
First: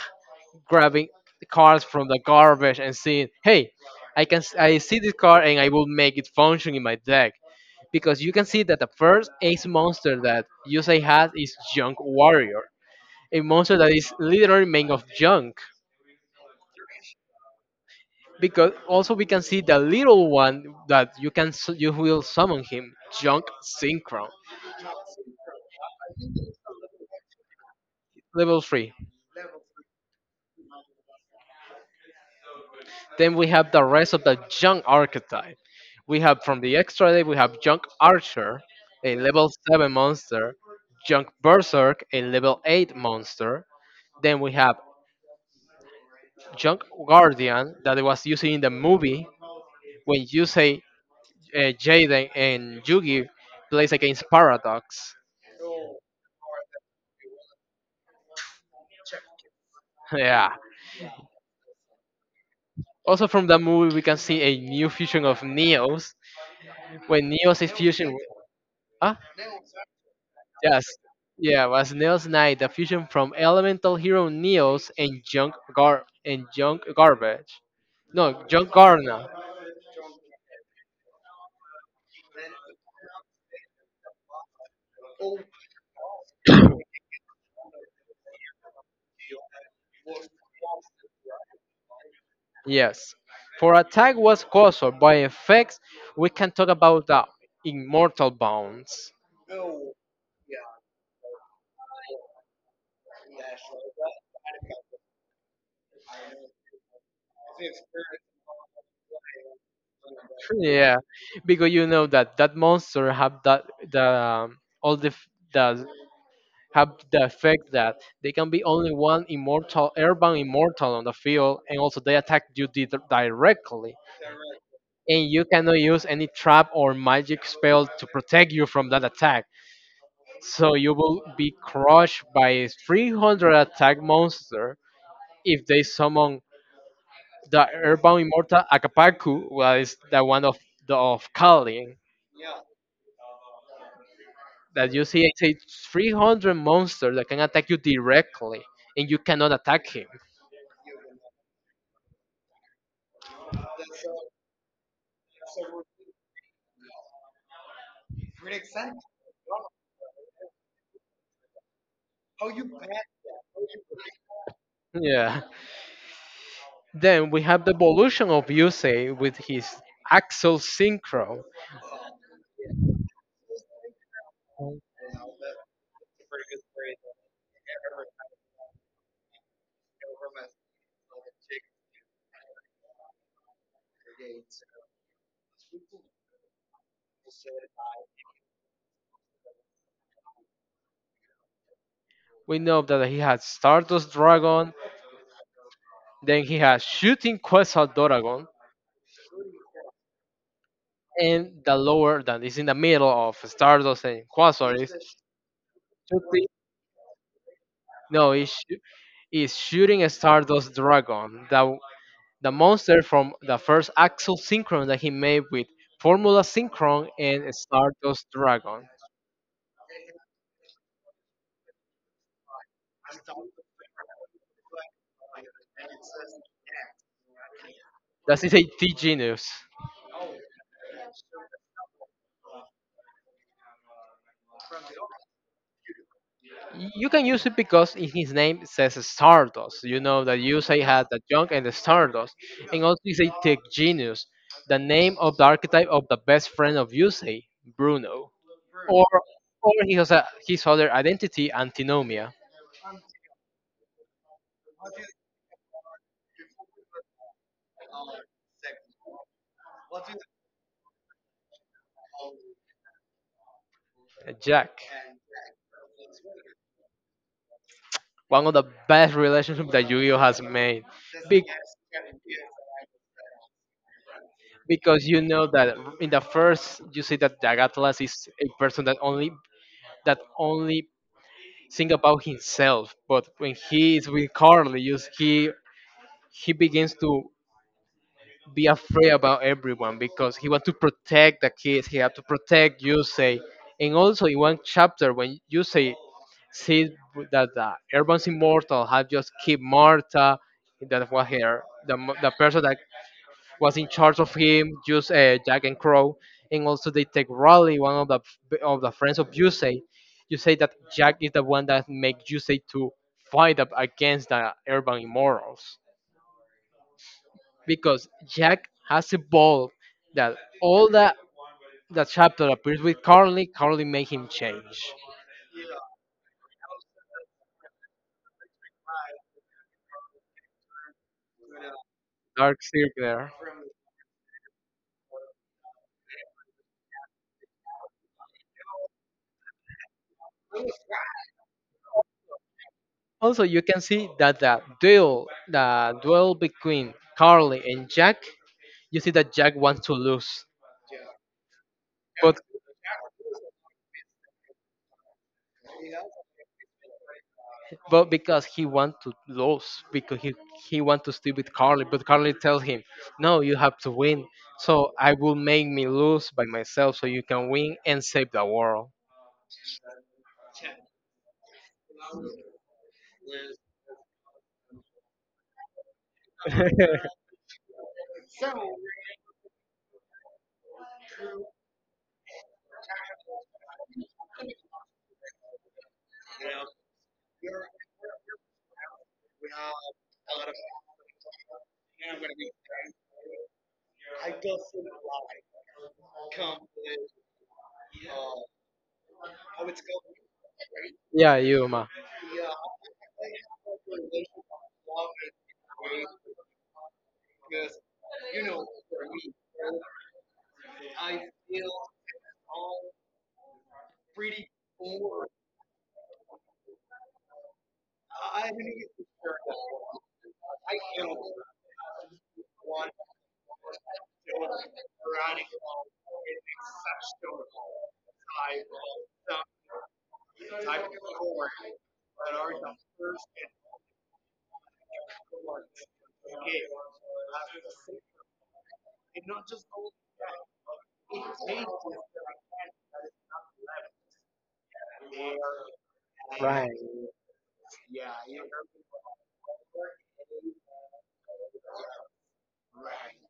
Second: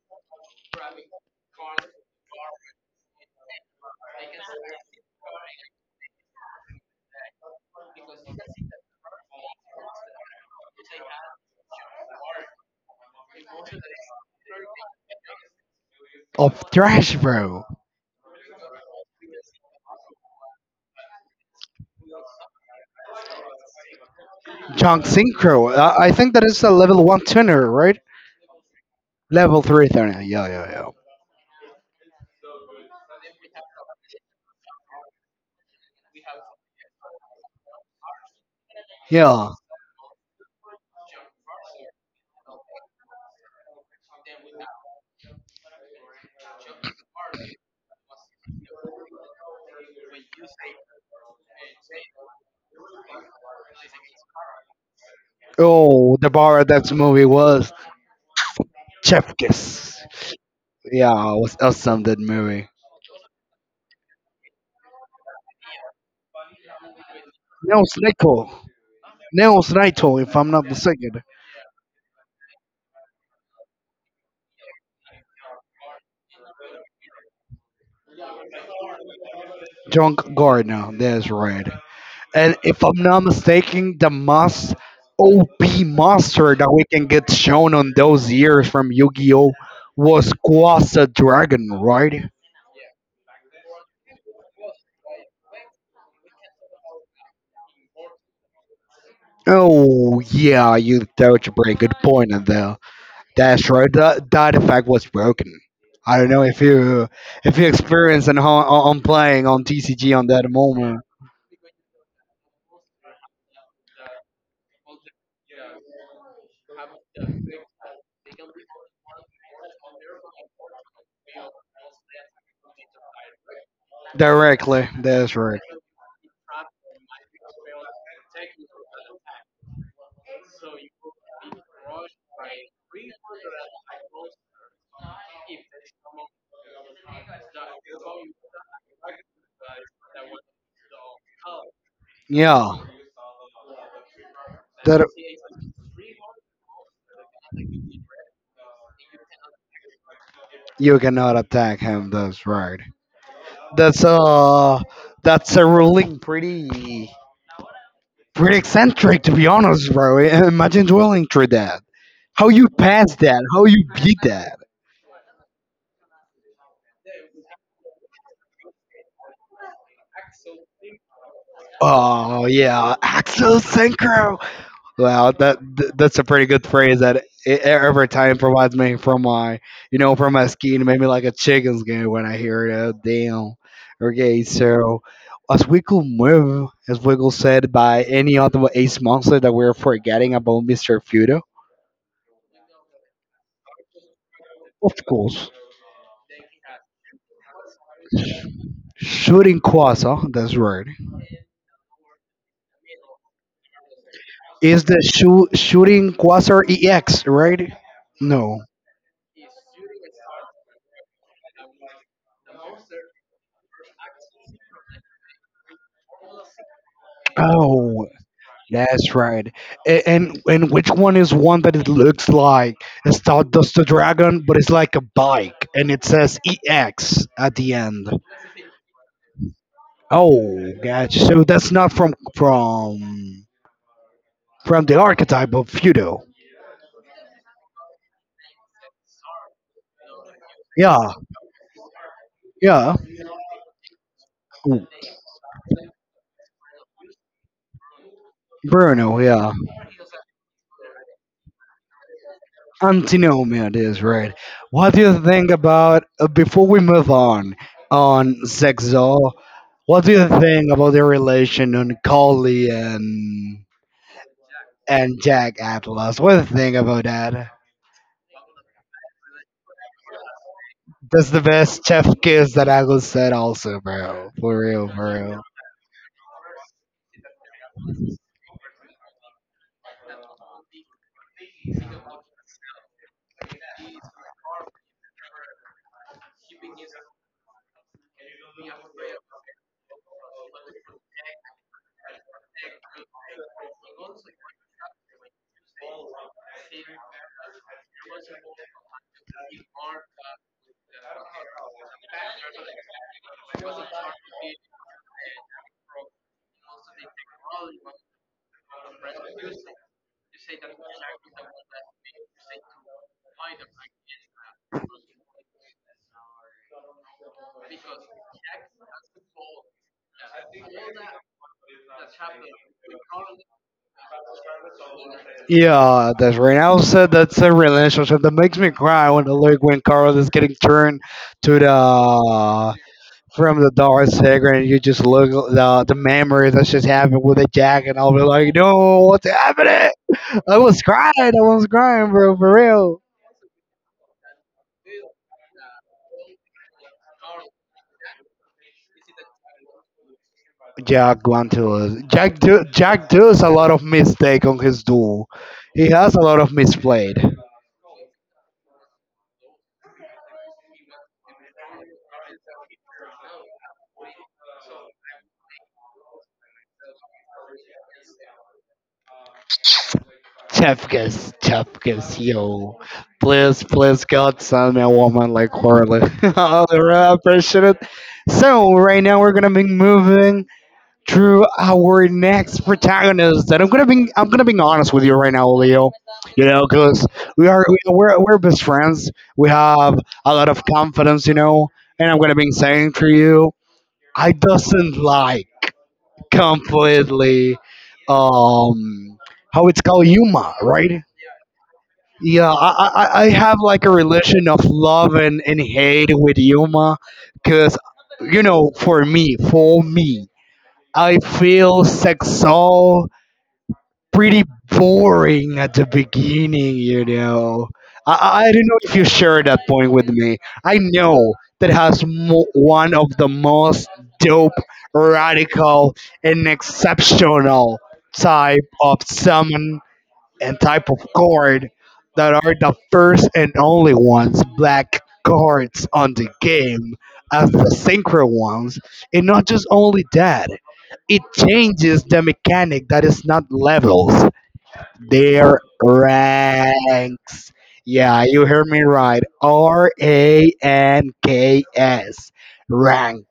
Speaker 1: grabbing the cars from the garbage and seeing, hey, I can, I see this car and I will make it function in my deck. Because you can see that the first ace monster that Yusei has is Junk Warrior, a monster that is literally made of junk.
Speaker 2: Of Thrash, bro.
Speaker 1: Because also we can see the little one that you can you will summon him, junk synchro,
Speaker 2: Junk Synchro. I think that is a level one tuner, right?
Speaker 1: level three.
Speaker 2: Level three tuner. Yeah, yeah, yeah.
Speaker 1: Then we have the rest of the junk archetype. We have from the extra day we have junk archer, a
Speaker 2: Yeah.
Speaker 1: level seven monster, junk berserk, a level eight monster. Then we have junk guardian that was used in the movie when you say Jaden and Yugi plays against Paradox.
Speaker 2: Oh, the bar of that movie was Chef Kiss.
Speaker 1: Yeah.
Speaker 2: Yeah, it was awesome that movie.
Speaker 1: Also from that movie, we can see a new fusion of Neos when Neos is
Speaker 2: Nels
Speaker 1: fusion with-
Speaker 2: Nickel.
Speaker 1: Ah,
Speaker 2: Nels Naito, if I'm not
Speaker 1: yes,
Speaker 2: mistaken.
Speaker 1: yeah, was Neos Knight the fusion from Elemental Hero Neos and Junk Gar and Junk Garbage? No, Junk Garna.
Speaker 2: Junk Gardner. That's right. And if I'm not mistaken, the most OP monster that we can get shown on those years from Yu-Gi-Oh was Quasa Dragon, right?
Speaker 1: Yes. For attack was caused by effects, we can talk about the immortal bounds.
Speaker 2: Oh yeah, you touch a pretty good point on there. That's right. That effect was broken. I don't know if you experienced on on playing on TCG on that
Speaker 1: Yeah,
Speaker 2: moment
Speaker 1: because you know that that monster have that the all the have the effect that they can be only one immortal urban immortal on the field and also they attack you directly
Speaker 2: directly.
Speaker 1: and
Speaker 2: That's
Speaker 1: you
Speaker 2: right.
Speaker 1: cannot use any trap or magic spell to protect you from that attack so you will be crushed by a 300 attack monster if they summon the urban immortal akapaku well is the one of the of Kali
Speaker 2: Yeah,
Speaker 1: that you
Speaker 2: that
Speaker 1: see it's a 300 monster that can attack you directly and you cannot attack him.
Speaker 2: you cannot attack him. That's right. That's uh that's a ruling pretty pretty eccentric to be honest, bro. Imagine dwelling through that. How you pass that? How you beat that?
Speaker 1: Yeah. Then we have the evolution of Yusei with his Axel Synchro.
Speaker 2: Oh yeah, Axo Synchro. Wow, that that's a pretty good phrase that it, every time provides me from my, you know, from my skin, maybe like a chicken skin when I hear it. Oh, damn. Okay, so as we could move, as we could said by any other ace monster that we're forgetting about, Mister Fudo.
Speaker 1: We know that he has Stardust Dragon,
Speaker 2: Of course,
Speaker 1: then he has Shooting Quasar Dragon,
Speaker 2: shooting quasar. Huh? That's right.
Speaker 1: and the lower that is in the middle of Stardust and Quasar
Speaker 2: Is
Speaker 1: is
Speaker 2: the shooting
Speaker 1: shooting.
Speaker 2: quasar EX right?
Speaker 1: No, is
Speaker 2: No.
Speaker 1: is shooting a Stardust Dragon, the monster from the first Axel Synchron that he made with Formula Synchron and
Speaker 2: Oh.
Speaker 1: Stardust Dragon.
Speaker 2: That's right. A- and which one is one that it looks like a Stardust the Dragon, but it's like a bike, and it says EX at the end.
Speaker 1: That is a T genius.
Speaker 2: Oh, gotcha. So that's not from from the archetype of Fudo.
Speaker 1: You can use it because in his name it says Stardust. You know that Yusei had
Speaker 2: Yeah,
Speaker 1: the junk and the Stardust. And
Speaker 2: yeah.
Speaker 1: also you say Tech Genius, the
Speaker 2: Ooh,
Speaker 1: name of the archetype of the best friend of Yusei, Bruno. Or
Speaker 2: Bruno, yeah.
Speaker 1: or he has a, his other identity, Antinomia,
Speaker 2: Antinomia, it is right. What do you think about before we move on Zexo? What do you think about the relation on Kali and?
Speaker 1: Jack.
Speaker 2: And Jack Atlas. One thing about that.
Speaker 1: One of the best relationships that Yu-Gi-Oh has made.
Speaker 2: That's the
Speaker 1: Be-
Speaker 2: best chef kiss that I could said also, bro. For real,
Speaker 1: because
Speaker 2: for
Speaker 1: you
Speaker 2: real.
Speaker 1: know that in the first you see that Jack Atlas is a person that only think about himself, but when he is with Carly, he begins to be afraid about everyone because he wants to protect the kids. He have to protect Yusei, and also in one chapter when Yusei sees that the urban's immortal had just killed Marta, that was her the person that was in charge of him, just Jack and Crow, and also they take Raleigh, one of the friends of Yusei. You say that Jack is the one that make Yusei to fight up against the urban immorals because Jack has evolved that all the chapter appears with Carly, Carly make him change.
Speaker 2: Yeah, that's right. I also that's a relationship that makes me cry when the look when Carlos is getting turned to
Speaker 1: Dark
Speaker 2: the
Speaker 1: Circular.
Speaker 2: from the dark secret and you just look at the memory that just happened with the jack and I'll be like, no, what's happening? I was crying, bro, for real.
Speaker 1: Also, you can see that the duel between Carly and Jack, you see that Jack wants to lose,
Speaker 2: Jack Guantus.
Speaker 1: but
Speaker 2: Jack does a lot of mistake on his duel. He has a lot of misplayed.
Speaker 1: because he want to lose because he want to stay with Carly, but Carly tells him, no, you have to win, so I will make me lose by myself so you can win and save the world.
Speaker 2: Chefkes, Chefkes, yo. Please, please, God, send me a woman like Harley. I really appreciate it. So, right now we're gonna be moving through our next protagonist. And I'm gonna be honest with you right now, Leo. You know, cause we're best friends. We have a lot of confidence, you know. And I'm gonna be saying to you. I doesn't like completely um how it's called Yuma, right?
Speaker 1: Yeah, Yuma.
Speaker 2: Yeah, I have like a relation of love and hate with Yuma because, you know, for me, I feel sexual pretty boring at the beginning, you know. I don't know if you share that point with me. I know that has one of the most dope, radical, and exceptional type of summon and type of card that are the first and only ones black cards on the game as the synchro ones and not just only that it changes the mechanic that is not levels their ranks. Yeah, you hear me right. RANKS. Rank.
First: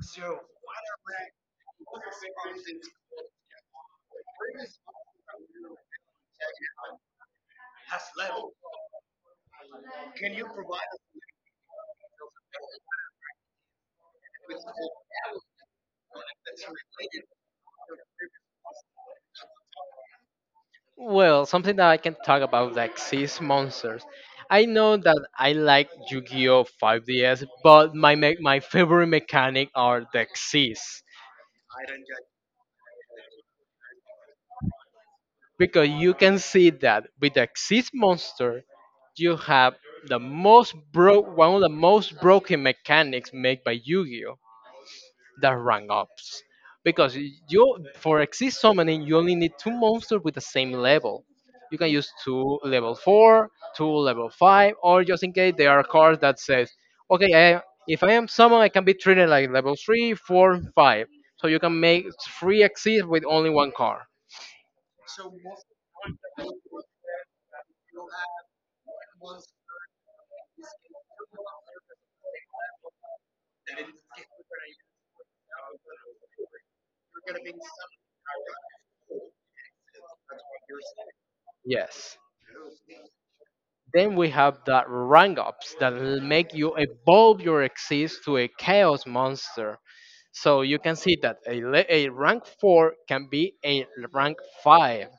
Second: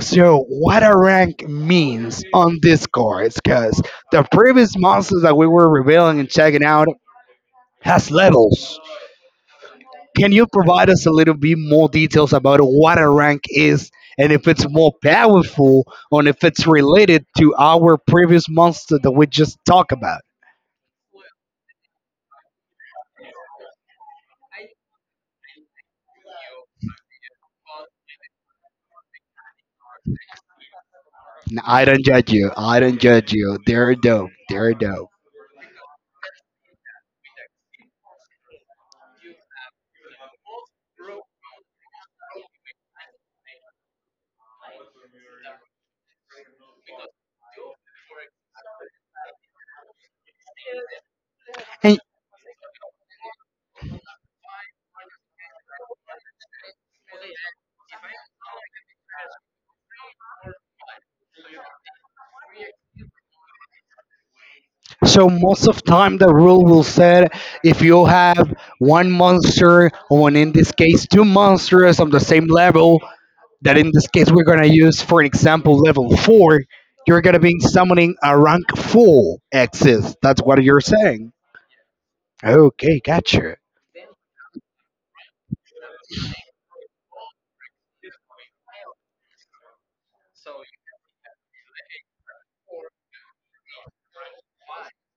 Speaker 2: So, what a rank means on Discord, because the previous monsters that we were revealing and checking out has levels. Can you provide us a little bit more details about what a rank is and if it's more powerful or if it's related to our previous monster that we just talked about?
Speaker 1: Well, something that I can talk about like seas monsters, I know that I like Yu-Gi-Oh 5DS, but my favorite mechanic are the seas,
Speaker 2: N- I don't judge you. I don't judge you. They're dope. They're dope.
Speaker 1: because you can see that with the Xyz monster you have the most broke one of the most broken mechanics made by Yu-Gi-Oh, the rank ups, because you for Exist summoning you only need two monsters with the same level. You can
Speaker 2: And
Speaker 1: use two level 4, two level 5, or just in case there are cards that says, okay, I, if I am someone I can be treated like level 3, 4, 5, so you can make three Exist with only one card.
Speaker 2: so most of time the rule will say if you have one monster or in this case two monsters on the same level that in this case we're gonna use for an example level four, you're gonna be summoning a rank four X's. That's what you're saying.
Speaker 1: Yes.
Speaker 2: Okay, gotcha.
Speaker 1: Then we have the rank ups that will make you evolve your exist to a chaos monster. So you can see that a rank 4 can be a rank 5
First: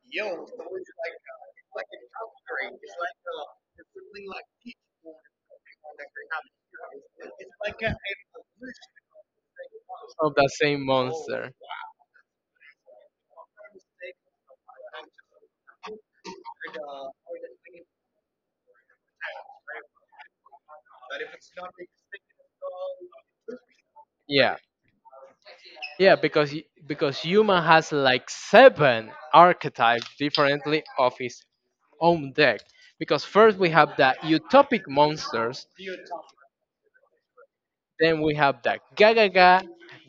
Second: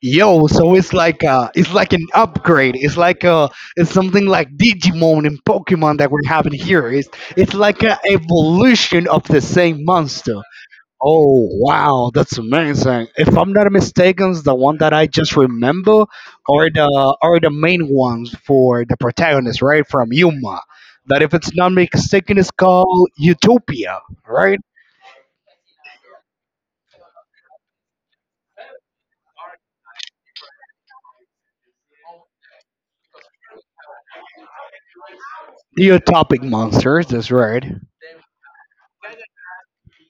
Speaker 2: Yo, so it's like an upgrade. It's like it's something like Digimon and Pokemon that we're having here. It's like an evolution of the same
Speaker 1: of
Speaker 2: monster.
Speaker 1: the same
Speaker 2: Oh
Speaker 1: monster.
Speaker 2: wow, that's amazing. If I'm not mistaken, the one that I just remember are the main ones for the protagonist, right? From Yuma. That if it's not mistaken is called Utopia,
Speaker 1: Yeah,
Speaker 2: right?
Speaker 1: yeah, because because human has like seven archetypes differently of his own deck. Because first we have the utopic monsters.
Speaker 2: The utopic monsters, that's right.
Speaker 1: Then we have the ga ga ga,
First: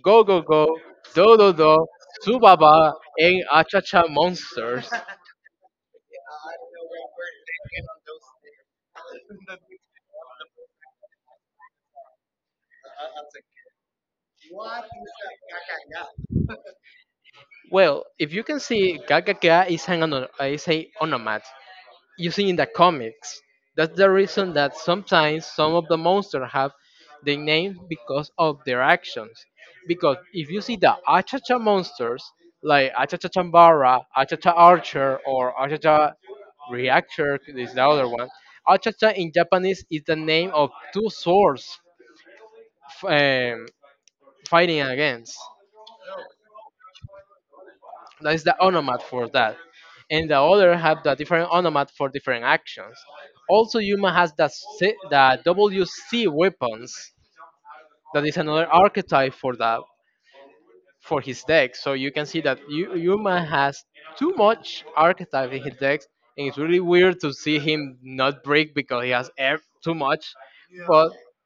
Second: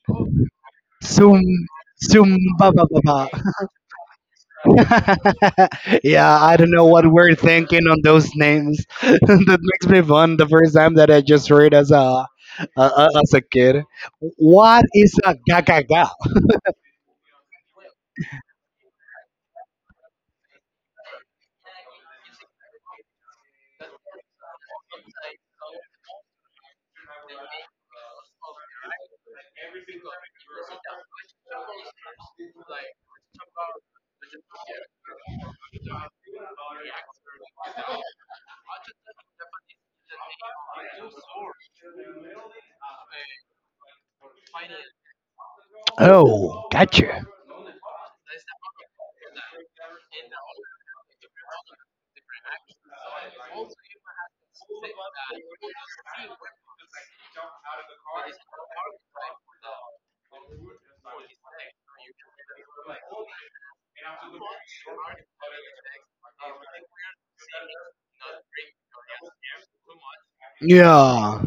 Speaker 1: go go go, do
Speaker 2: Sum
Speaker 1: do do,
Speaker 2: Sum ba ba
Speaker 1: subaba,
Speaker 2: ba ba.
Speaker 1: and Acha Cha monsters.
Speaker 2: yeah, I don't know what we're thinking on those names. that makes me fun. The first time that I just heard as as a kid, what is a gaga
Speaker 1: Well, if you can see, Gagaga is an is a onomat using in the comics. That's the reason that sometimes some of the monsters have the name because of their actions. Because if you see the Achacha monsters, like Achacha Chambara, Achacha Archer, or Achacha Reactor is the other one. Achacha in Japanese is the name of two swords f- um, fighting against.
Speaker 2: Oh, gotcha.
Speaker 1: That is the onomat for that. And the other have the different onomat for different actions. Also, Yuma has the, C, the WC weapons. That is another archetype for the for his deck. So you can see that Yuma has too much archetype in his decks, and it's really weird to see him not break because he has too much. But
Speaker 2: Yeah,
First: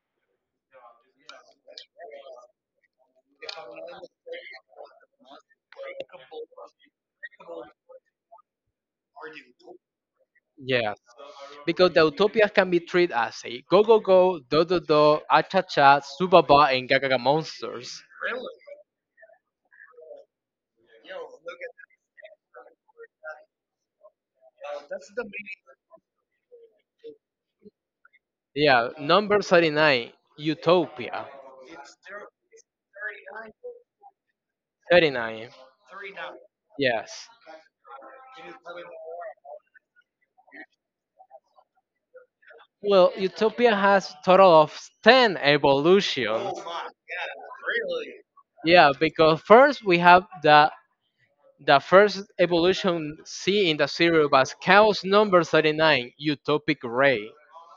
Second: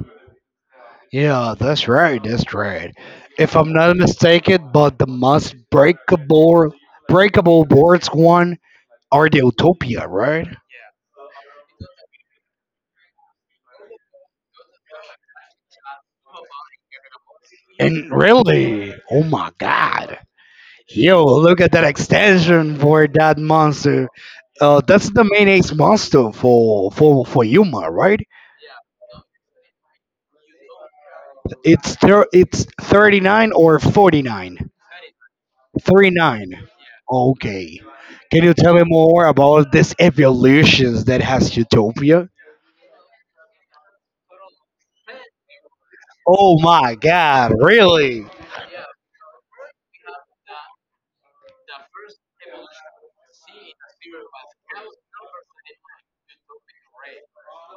Speaker 2: yeah, that's right, that's right. If I'm not mistaken, but the most breakable boards one are the Utopia, right?
Speaker 1: yeah, because the utopias can be treated as a go go go, do do do, acha cha, subaba, and gagaga monsters.
Speaker 2: And really, oh my god. Yo, look at that extension for that monster. That's the main ace monster for for Yuma, right?
Speaker 1: Yeah, number 39, Utopia.
Speaker 2: It's 39 or 49?
Speaker 1: 39,
Speaker 2: 39.
Speaker 1: yes.
Speaker 2: Okay. Can you tell me more about this evolutions that has Utopia?
Speaker 1: Well, Utopia has total of 10 evolutions.
Speaker 2: Oh my god, really?
Speaker 1: Yeah, because first we have the first evolution C in the serial was Chaos number 39, Utopic Ray.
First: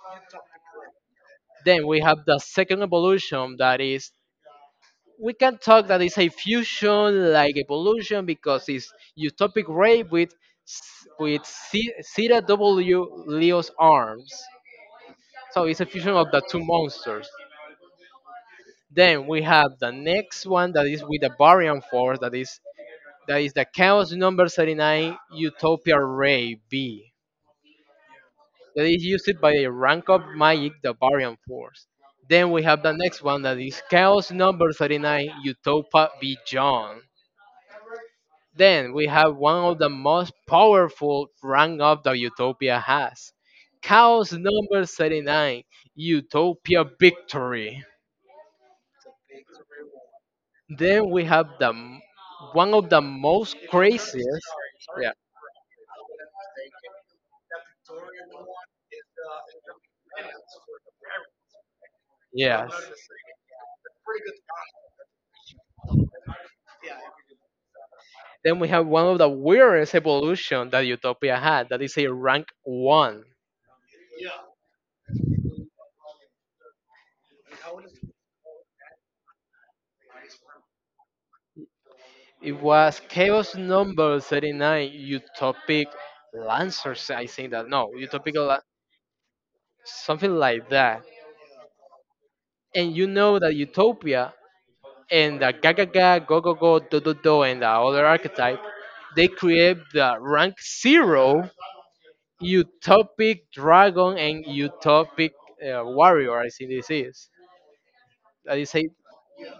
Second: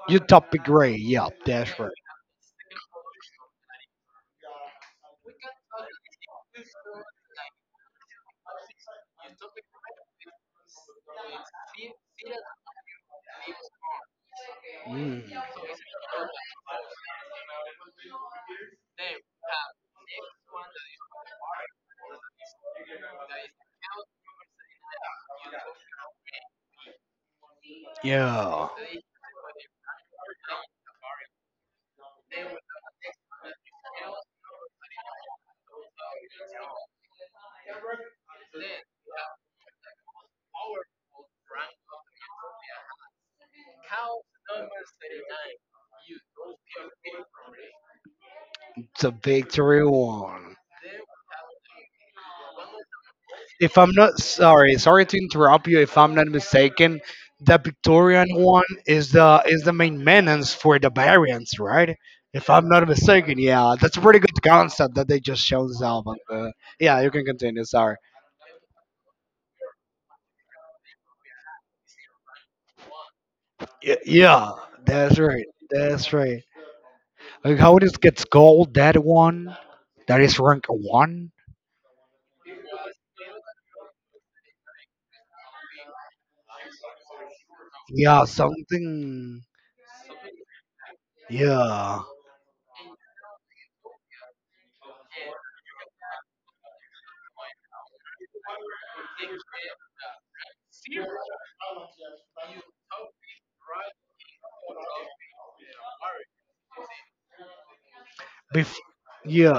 Speaker 2: Utopia Gray, yep, that's
Speaker 1: Then
Speaker 2: right.
Speaker 1: we have the second evolution, that is, we can talk that it's a fusion like evolution because it's utopic rape with with C- Zeta W Leo's arms.
Speaker 2: Mm.
Speaker 1: So it's a fusion of the two monsters. Then we have the next one that is with the Variant Force, that is the Chaos number 39 Utopia Ray B.
Speaker 2: Yeah.
Speaker 1: That is used by a rank of magic, the Variant Force. Then we have the next one that is Chaos number 39 Utopia Beyond. Then we have one of the most powerful rank up that Utopia has, Chaos number 39, Utopia Victory.
Speaker 2: The victory won.
Speaker 1: Then we have one of the most
Speaker 2: If I'm not
Speaker 1: craziest.
Speaker 2: sorry, Sorry
Speaker 1: Yeah.
Speaker 2: to interrupt you. If I'm not mistaken, the Victorian one is the maintenance for the variants, right? If I'm
Speaker 1: Yes.
Speaker 2: not mistaken, yeah, that's a pretty good concept that they just showed this album. Yeah, you can continue. Sorry.
Speaker 1: Then we have one of the weirdest evolution that Utopia had. That is a rank one.
Speaker 2: Yeah, that's right. That's right. Like how this gets gold, that one, that is rank one.
Speaker 1: It was Chaos number 39, Utopic Lancers. I think that no,
Speaker 2: Yeah,
Speaker 1: Utopic La-
Speaker 2: something.
Speaker 1: something like that.
Speaker 2: Yeah.
Speaker 1: And you know that Utopia and the Gagaga, Gogogo, Dododo, and the other archetype, they create the rank zero utopic dragon and utopic warrior. I think this is that is
Speaker 2: Bef-
Speaker 1: a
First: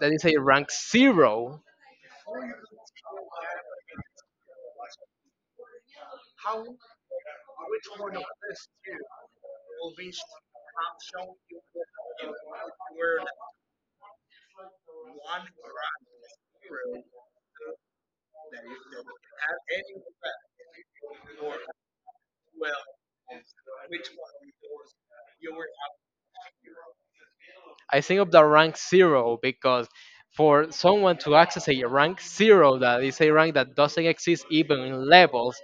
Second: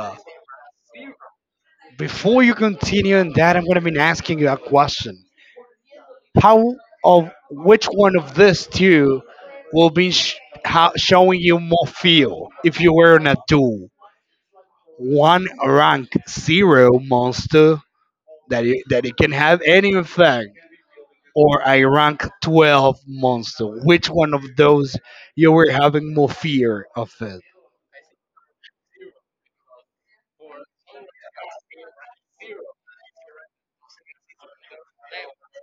Speaker 1: that is a rank zero.
Speaker 2: Before you continue on that, I'm going to be asking you a question. How of which one of these two will be showing you more feel if you were in a duel? One rank zero monster that it can have any effect, or a rank 12 monster. Which one of those you were having more fear of it?
Speaker 1: I think of the rank zero because for someone to access a rank zero, that is a rank that doesn't exist even in levels,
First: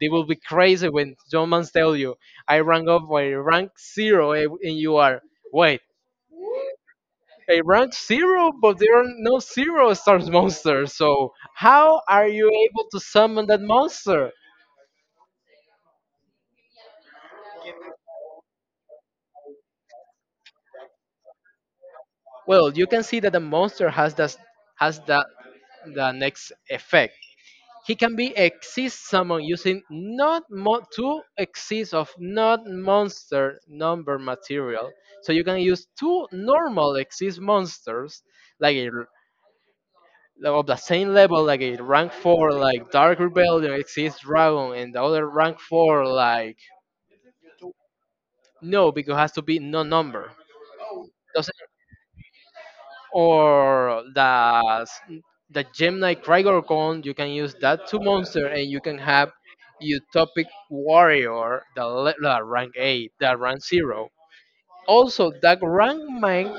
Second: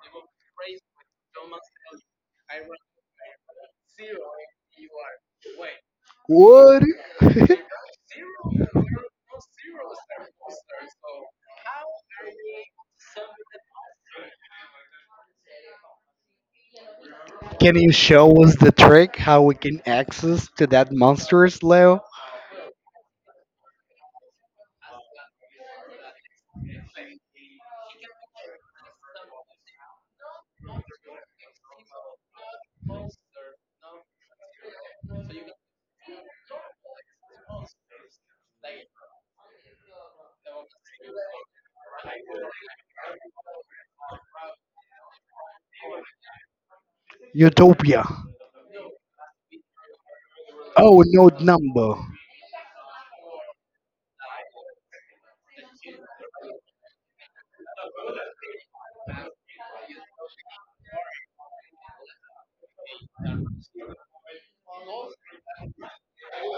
Speaker 1: they will be crazy when someone tell you, "I rank up by rank zero, and you are wait."
Speaker 2: What?
Speaker 1: Okay, rank zero, but there are no zero stars monsters. So how are you able to summon that monster?
Speaker 2: Can you show us the trick how we can access to that monsters, Leo?
Speaker 1: Well, you can see that the monster has that the next effect. He can be exist summoned using not mo- two exist of not monster number material. So you can use two normal exist monsters, like a of the same level, like a rank four like Dark Rebellion exists Dragon and the other rank four like
Speaker 2: Utopia.
Speaker 1: no, because has to be no number.
Speaker 2: Oh, no
Speaker 1: Doesn't-
Speaker 2: number.
Speaker 1: or the Gemini Krygorgon, you can use that two monster and you can have Utopic Warrior the rank 8, the rank zero. Also that rank man,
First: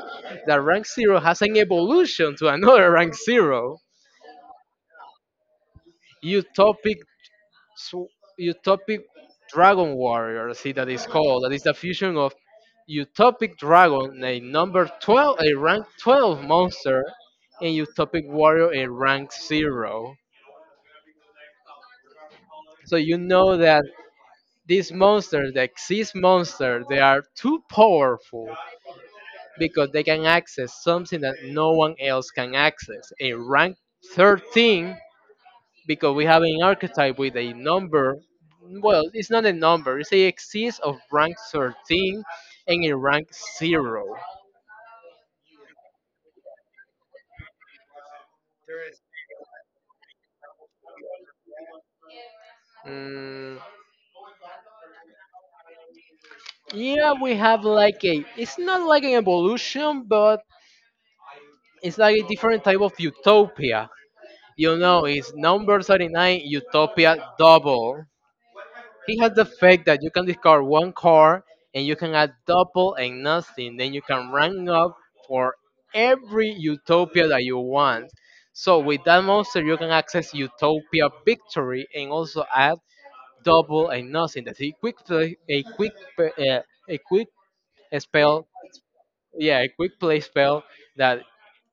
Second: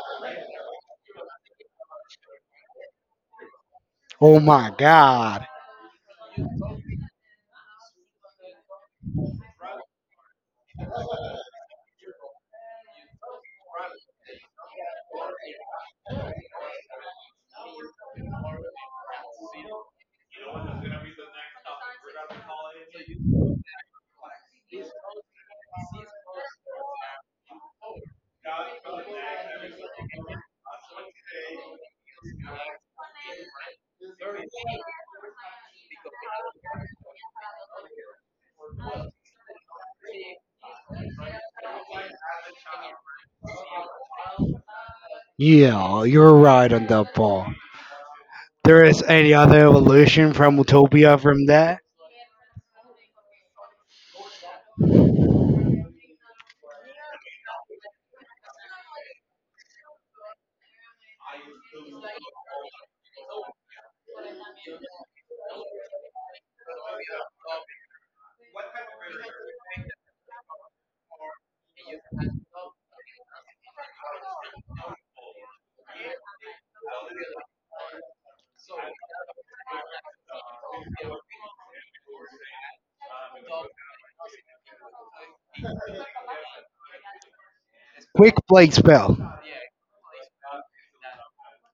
Speaker 1: the rank zero has an evolution to another rank zero.
Speaker 2: Oh my god.
Speaker 1: Utopic, so utopic dragon warrior see, that is called, that is the fusion of utopic dragon a number 12, a rank 12 monster, and utopic warrior, a rank 0. So you know that these monsters, the exist monster, they are too powerful because they can access something that no one else can access, a rank 13, because we have an archetype with a number. Well, it's not a number. It's a axis of rank 13 and a rank zero.
Speaker 2: Yeah, you're right on that ball. There is any other evolution from Utopia from that?
Speaker 1: Mm, yeah, we have like a, it's not like an evolution, but it's like a different type of utopia. You know, it's number 39 utopia double. He has the fact that you can discard one card and you can add double and nothing. Then you can rank up for every utopia that you want. So with that monster, you can access Utopia Victory and also add double and nothing. That's a quick play, a quick
Speaker 2: Quick
Speaker 1: spell.
Speaker 2: play spell.
Speaker 1: Yeah, a quick play spell that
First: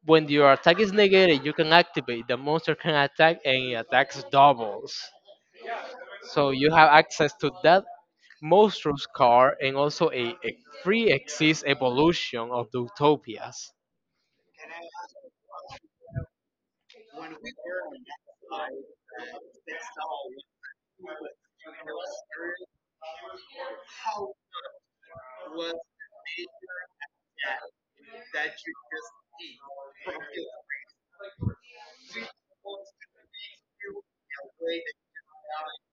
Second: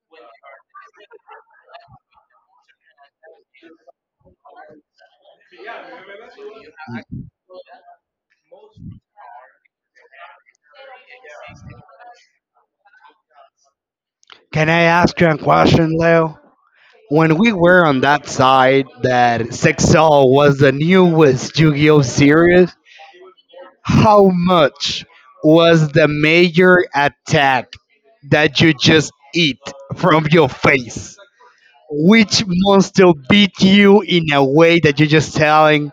Speaker 1: when your attack is negated, you can activate. The monster can attack and it attacks doubles. So you have access to that Mostro's car and also a pre-exist evolution of the utopias.
Speaker 2: Can I ask you a question, Leo? When we were on that side that 6 oh was the newest Yu-Gi-Oh series, how much was the major attack that you just eat from your face? Which monster beat you in a way that you're just telling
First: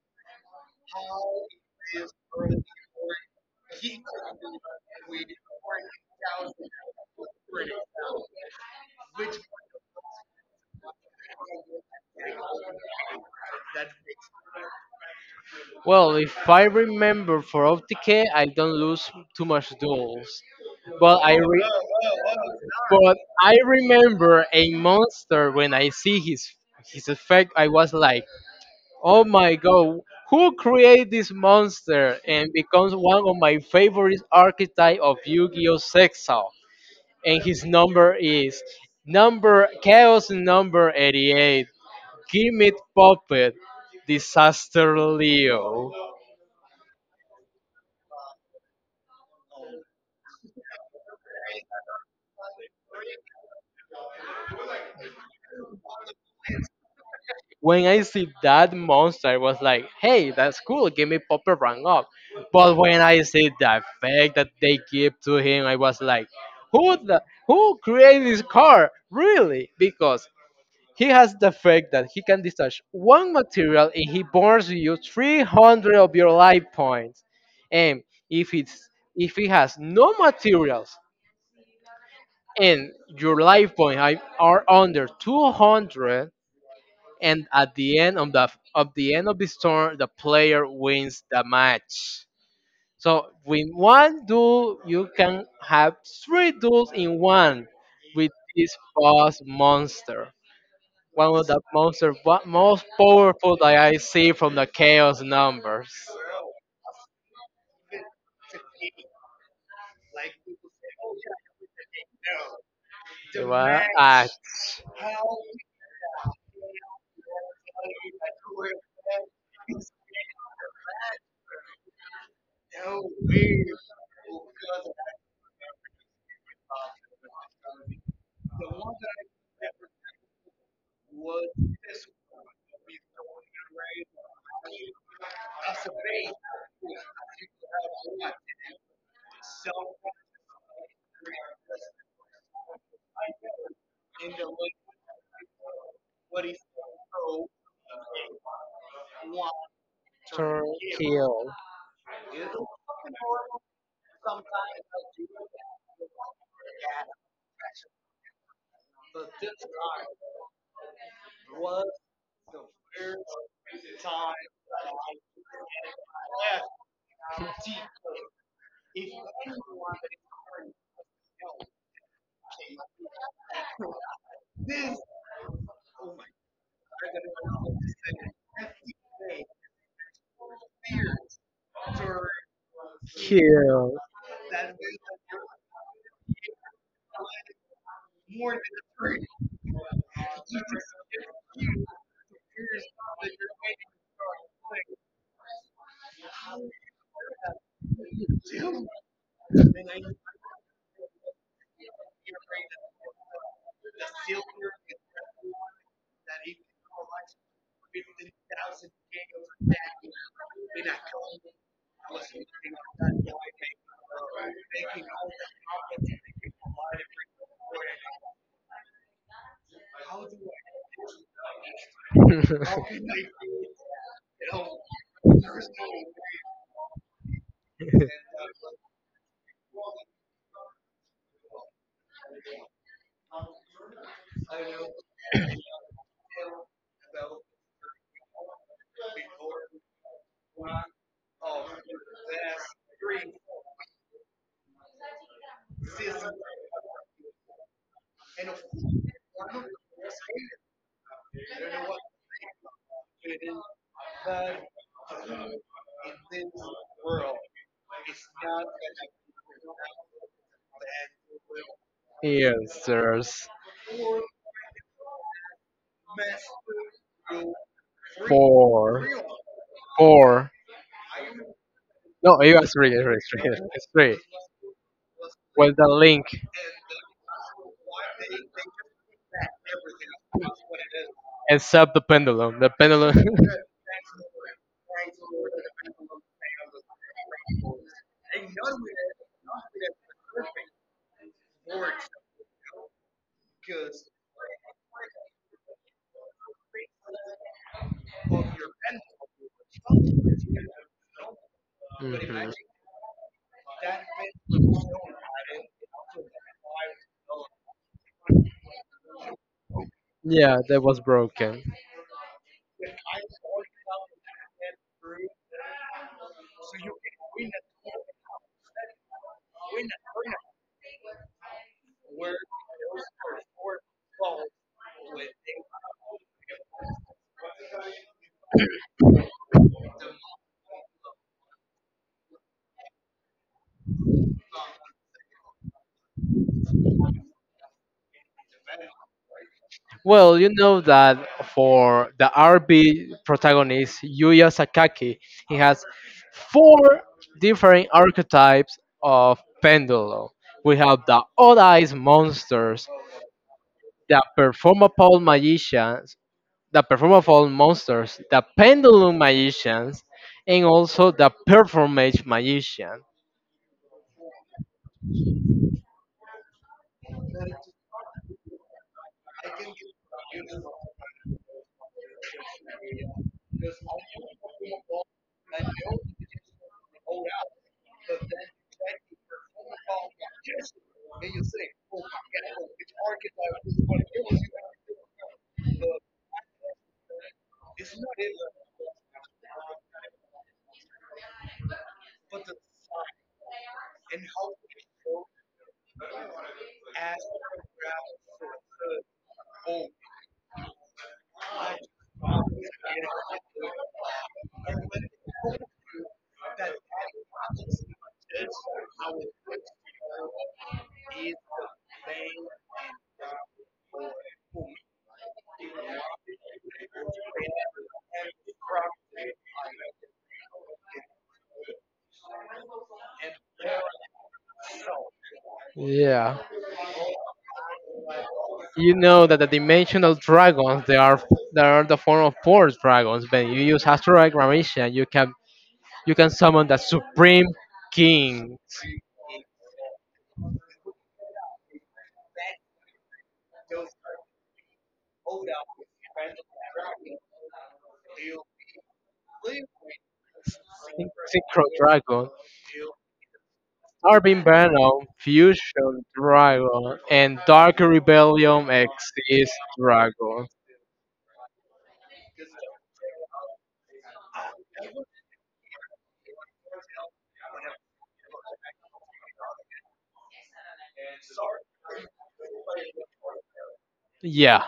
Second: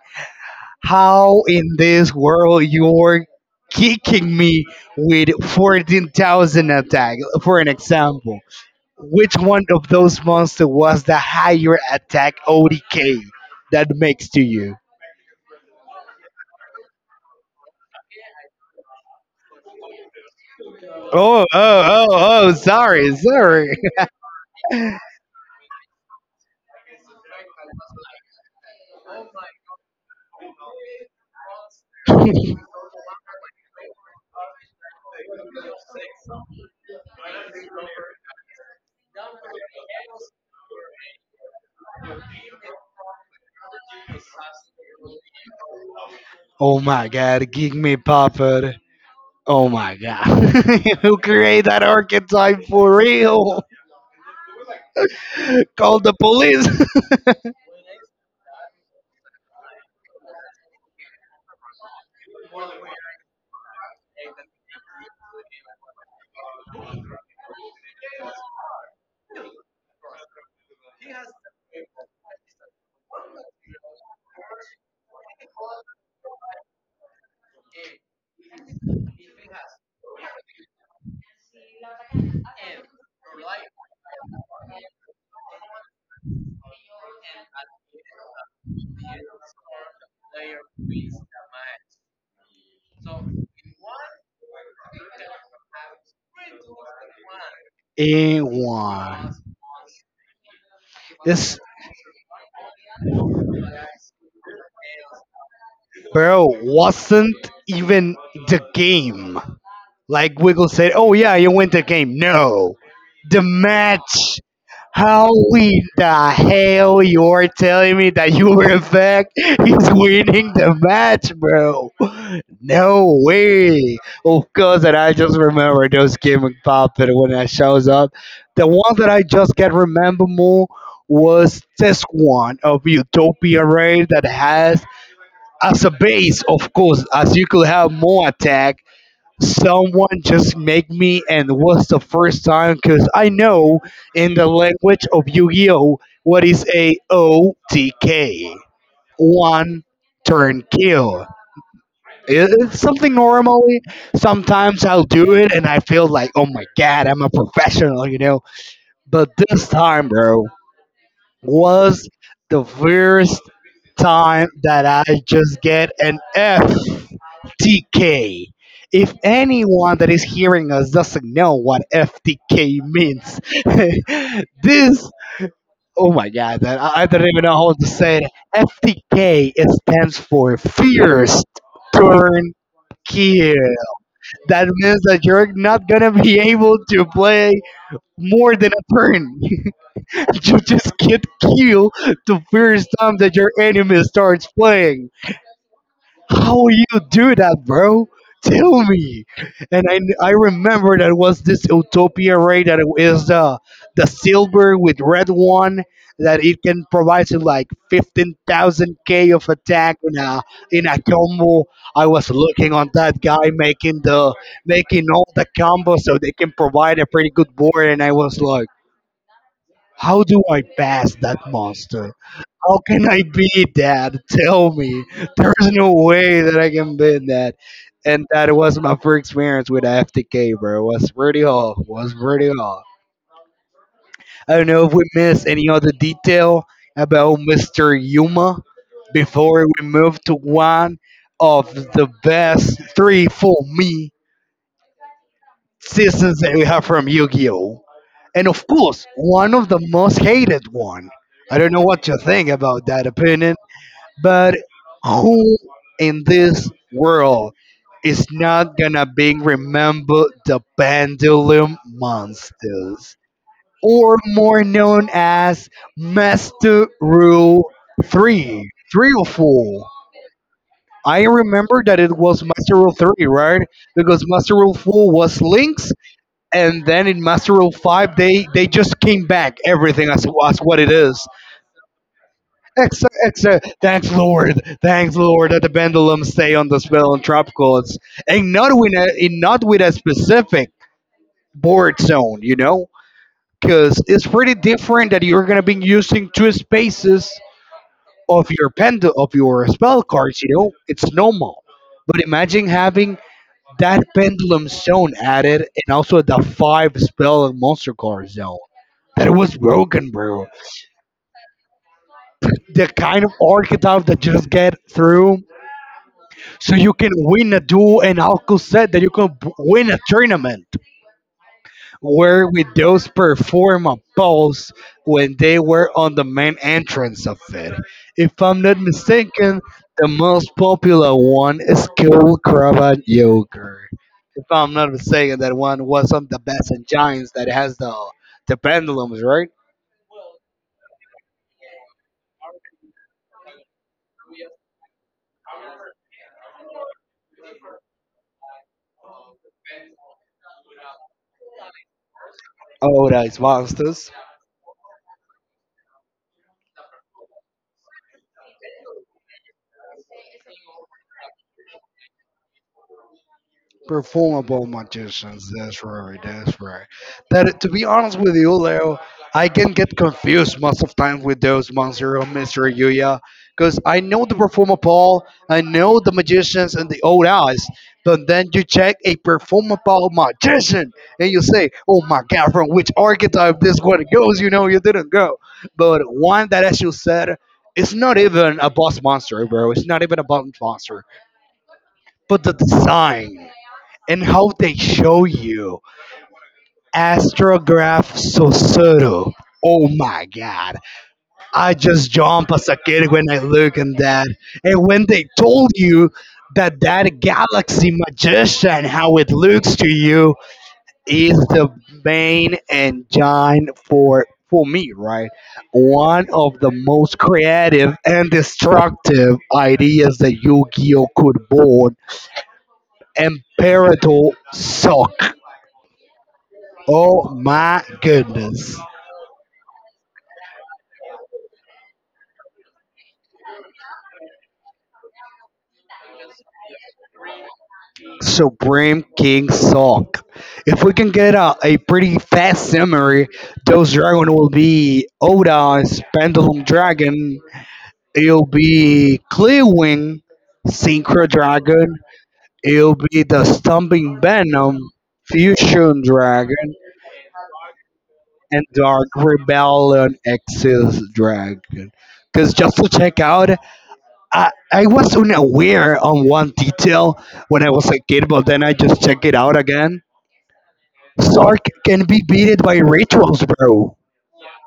Speaker 2: how in this world you're kicking me with 14,000 attack, for an example? Which one of those monsters was the higher attack ODK that makes to you?
Speaker 1: Well, if I remember for Optike, I don't lose too much duels, but
Speaker 2: Oh, oh, oh, oh, sorry,
Speaker 1: but I
Speaker 2: sorry.
Speaker 1: remember a monster when I see his effect. I was like, oh my god, who created this monster, and becomes one of my favorite archetype of Yu-Gi-Oh Sexal. And his number is number chaos number 88, Gimit Puppet Disaster Leo.
Speaker 2: Oh my god, give me puppet. Oh my god. Who created that archetype for real? Call the police.
Speaker 1: When I see that monster, I was like, hey, that's cool, Gimit Puppet rang up. But when I see the effect that they give to him, I was like, who created this car? Really? Because he has the fact that he can discharge one material and he burns you 300 of your life points. And if it's if he has no materials and your life points are under 200, and at the end of the end of this turn, the player wins the match. So with one duel, you can have three duels in one with
Speaker 2: A
Speaker 1: this
Speaker 2: one.
Speaker 1: boss monster. One of
Speaker 2: This
Speaker 1: the most powerful that I see from the chaos numbers.
Speaker 2: bro wasn't even the game. Like Wiggle said, oh yeah, you win the game. No, the
Speaker 1: You I actor
Speaker 2: match. How in the hell you're telling me that you were in fact he's winning the match, bro? No way. Of course, and I just remember those gimmick popping when that shows up. The one that I just can remember more was this one of Utopia Ray that has as a base, of course, as you could have more attack. Someone just make me and was the first time because I know in the language of Yu-Gi-Oh what is a OTK, one turn kill.
Speaker 1: kill
Speaker 2: It's something normally. Sometimes I'll do it and I feel like, oh my god, I'm a professional, you know. But this time, bro, was the first time that I just get an FTK. If anyone that is hearing us doesn't know what FTK means, this oh my god, I don't even know how to say it. FTK, it stands for fierce turnkey.
Speaker 1: kill.
Speaker 2: That means that you're not gonna be able to play more than a turn. You just get killed the first time that your enemy starts playing. How you do that, bro? Tell me. And I remember that was this Utopia raid that is the silver with red one that it can provide you like 15,000 k of attack in a combo. I was looking on that guy making the making all the combos so they can provide a pretty good board, and I was like, how do I pass that monster? How can I be that? Tell me. There's no way that I can be that. And that was my first experience with FTK, bro. It was pretty hot. Was pretty hot. I don't know if we missed any other detail about Mr. Yuma before we move to one of the best three for me seasons that we have from Yu-Gi-Oh! And of course, one of the most hated one. I don't know what you think about that opinion. But who in this world is not gonna be remembered the Pendulum
Speaker 1: Yes,
Speaker 2: Monsters,
Speaker 1: there's
Speaker 2: or more known as Master Rule 3?
Speaker 1: four,
Speaker 2: 3 or 4?
Speaker 1: four.
Speaker 2: I remember that it
Speaker 1: No,
Speaker 2: was
Speaker 1: it was
Speaker 2: Master Rule
Speaker 1: three. It was
Speaker 2: 3,
Speaker 1: three. It
Speaker 2: right?
Speaker 1: was three.
Speaker 2: Because Master Rule 4 was
Speaker 1: Well, the
Speaker 2: Link's,
Speaker 1: link
Speaker 2: and then in Master Rule 5, they just came back everything as what it is.
Speaker 1: except the pendulum. The
Speaker 2: Ex
Speaker 1: pendulum.
Speaker 2: exa Thanks, Lord. Thanks, Lord, that the pendulum stay on the spell and tropicals, and not with a specific board zone. You know, because it's pretty different that you're gonna be using two spaces of your pendul of your spell cards. You know, it's normal. But
Speaker 1: Mhm.
Speaker 2: imagine having that pendulum zone added, and also the five spell and monster card zone. That was broken, bro.
Speaker 1: Yeah, that was broken.
Speaker 2: The kind of archetype that just get through. So you can win a duel and Alco said that you can win a tournament where with those perform a pose when they were on the main entrance of it. If I'm not mistaken, the most popular one is Cool Cravat Yogurt. If I'm not mistaken, that one was on the best in Giants that has the pendulums, right?
Speaker 1: Well, you know that for the RB protagonist Yuya Sakaki, he has four different archetypes of Pendulo. We have the Odd Eyes monsters,
Speaker 2: Oh, that is monsters.
Speaker 1: the Performapole magicians, the Performapole monsters, the Pendulum magicians, and also the Performage magician.
Speaker 2: Performable magicians. That's right. That's right. That, to be honest with you, Leo, I can get confused most of times with those monster or Mister Yuya, because I know the performable, I know the magicians and the old eyes, but then you check a performable magician and you say, "Oh my God, from which archetype this one goes?" You know, you didn't go, but one that, as you said. It's not even a boss monster, bro. It's not even a boss monster. But the design and how they show you Astrograph Susuru. Oh my god. I just jump as a kid when I look at that. And when they told you that that galaxy magician, how it looks to you, is the main engine for me, right? One of the most creative and destructive ideas that Yu-Gi-Oh could board, Imperator Sock.
Speaker 1: Yeah.
Speaker 2: Oh my goodness.
Speaker 1: You know that the dimensional dragons they are the form of force dragons. When you use asteroid gravitation, you can summon the supreme king,
Speaker 2: Supreme King Salk. If we can get a pretty fast summary, those dragon will be Oda's Pendulum Dragon, it'll be Clearwing,
Speaker 1: syn-
Speaker 2: Synchro
Speaker 1: Synchro
Speaker 2: Dragon,
Speaker 1: Dragon.
Speaker 2: it'll be the Stumping
Speaker 1: Arvin
Speaker 2: Venom,
Speaker 1: Venom,
Speaker 2: Fusion
Speaker 1: Fusion
Speaker 2: Dragon,
Speaker 1: Dragon, and Dark
Speaker 2: and
Speaker 1: Rebellion
Speaker 2: Dark
Speaker 1: Exist
Speaker 2: Rebellion
Speaker 1: Dragon.
Speaker 2: Exis Dragon. Because just to check out, I was unaware on one detail when I was a kid, but then I just check it out again. Sark can be beaten by rituals, bro.
Speaker 1: Yeah,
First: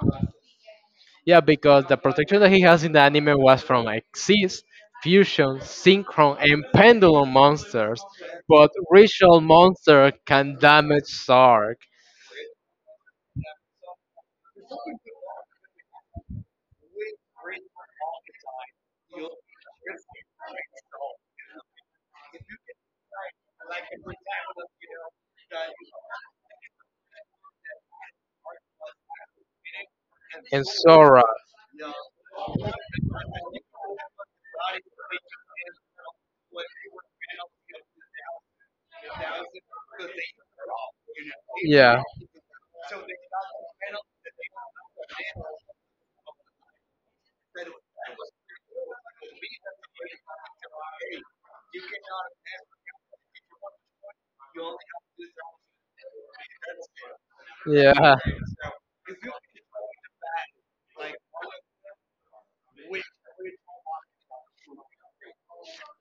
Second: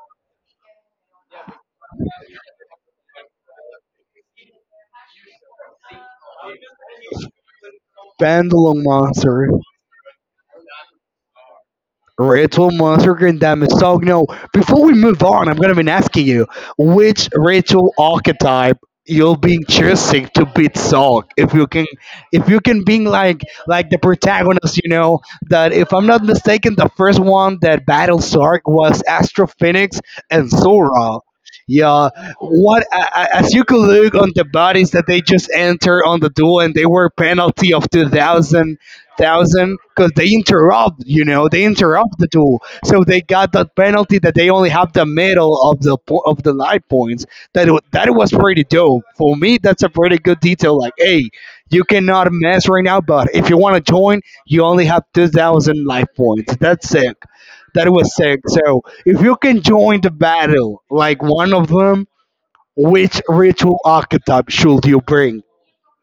Speaker 1: yeah, because the protection that he has in the anime was from Exist, Fusion, Synchron, and Pendulum monsters, but
Speaker 2: Pendulum
Speaker 1: Ritual
Speaker 2: monster.
Speaker 1: Monster can damage Sark
Speaker 2: Rachel Monstergren Damasogne. No, before we move on, I'm going to be asking you which Rachel archetype you'll be choosing to beat Salk. If you can being like the protagonist, you know that if I'm not mistaken, the first one that battled Sark was Astro Phoenix and
Speaker 1: and
Speaker 2: Sora.
Speaker 1: Sora.
Speaker 2: Yeah, what as you could look on the bodies that they just entered on the duel, and they were penalty of 2000 thousand because they interrupt. You know, they
Speaker 1: Yeah,
Speaker 2: interrupt the duel, so they got the penalty that they only have the middle of the life points. That was pretty dope for me. That's a pretty good detail. Like, hey, you cannot mess right now, but if you want to join, you only have 2,000 life points. That's sick. That was
Speaker 1: yeah.
Speaker 2: sick. So if you can join the battle, like one of them. Which ritual archetype should you bring?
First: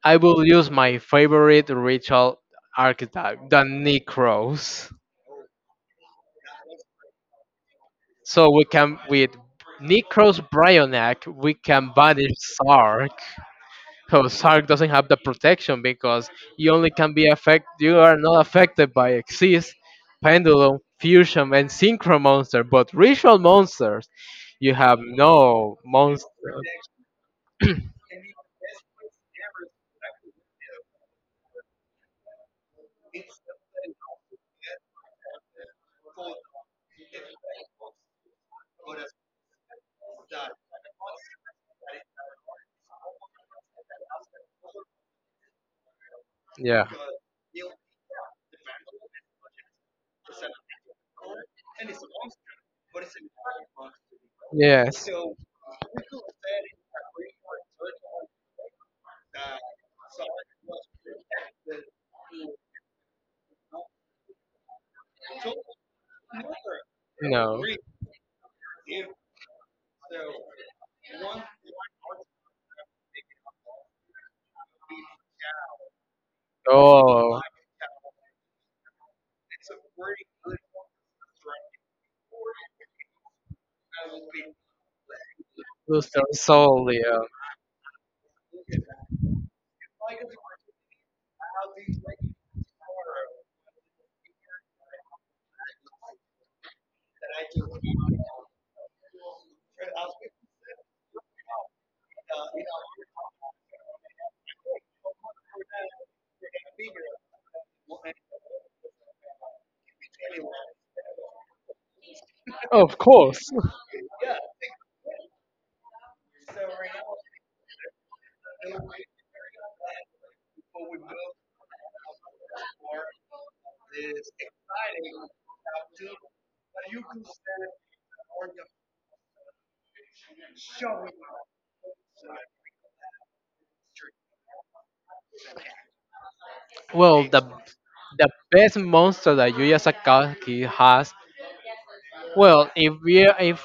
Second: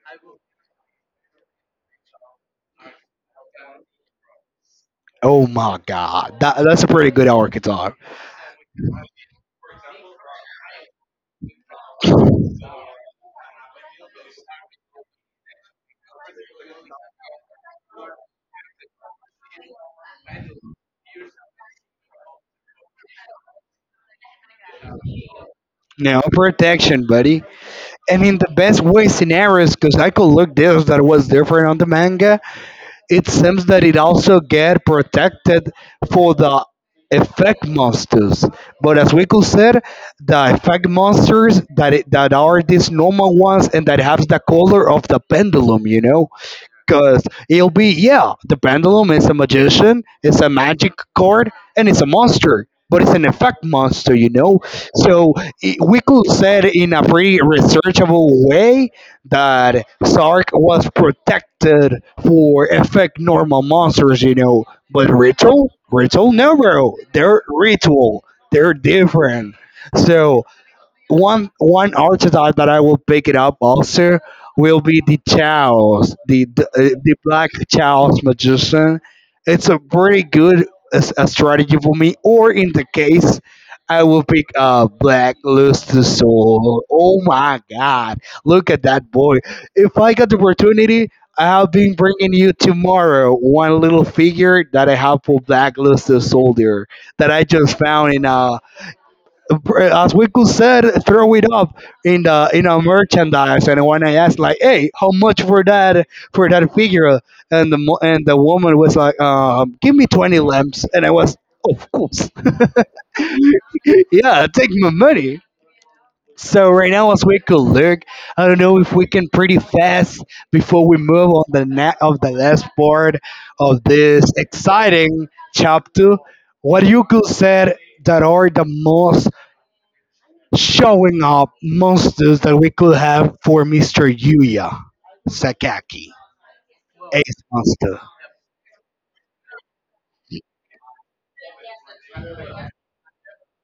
Speaker 1: I will use my favorite ritual archetype, the Necros.
Speaker 2: Oh my god, that, that's a pretty good archetype.
Speaker 1: So we can with Necros Bryonic, we can banish Sark. Because Sark doesn't have the protection because you only can be affected you are not affected by Exist, Pendulum, Fusion and Synchro Monster, but ritual monsters you have no
Speaker 2: No
Speaker 1: monster.
Speaker 2: protection, buddy. And in the best way scenarios, because I could look this that was different on the manga, it seems that it also get protected for the effect monsters. But as Wickle said, the effect monsters that are these normal ones and that have the color of the pendulum, you know,
Speaker 1: Yeah.
Speaker 2: cause it'll be yeah, the pendulum is a magician, it's a magic card, and it's a monster, but it's an effect monster, you know.
Speaker 1: Yes.
Speaker 2: So I we could say in a pretty researchable way that Sark was protected for effect normal monsters, you know. But ritual, ritual, no, bro, they're
Speaker 1: No.
Speaker 2: ritual, they're different. So one archetype that I will pick it up also will be the Chaos, the
Speaker 1: Oh
Speaker 2: Black Chaos Magician. It's a pretty good a strategy for me. Or in the case, I will pick Black Luster
Speaker 1: Luster
Speaker 2: Soul.
Speaker 1: Solia.
Speaker 2: Oh my God! Look at that boy. If I got the opportunity. I have been bringing you tomorrow one little figure that I have for Black Luster Soldier that I just found in a as Wiku said, throw it up in the in our merchandise. And when I asked, like, "Hey, how much for that figure?" And the woman was like, "Give me 20 lamps," and I was, "Of course,
Speaker 1: Of course.
Speaker 2: yeah, take my money." So right now, as we could look, I don't know if we can pretty fast before we move on the last part of this exciting chapter. What you could said that are the most showing up monsters that we could have for Mr. Yuya Sakaki,
Speaker 1: Well, the
Speaker 2: Ace Monster.
Speaker 1: the best monster that Yuya Sakaki has. Well, if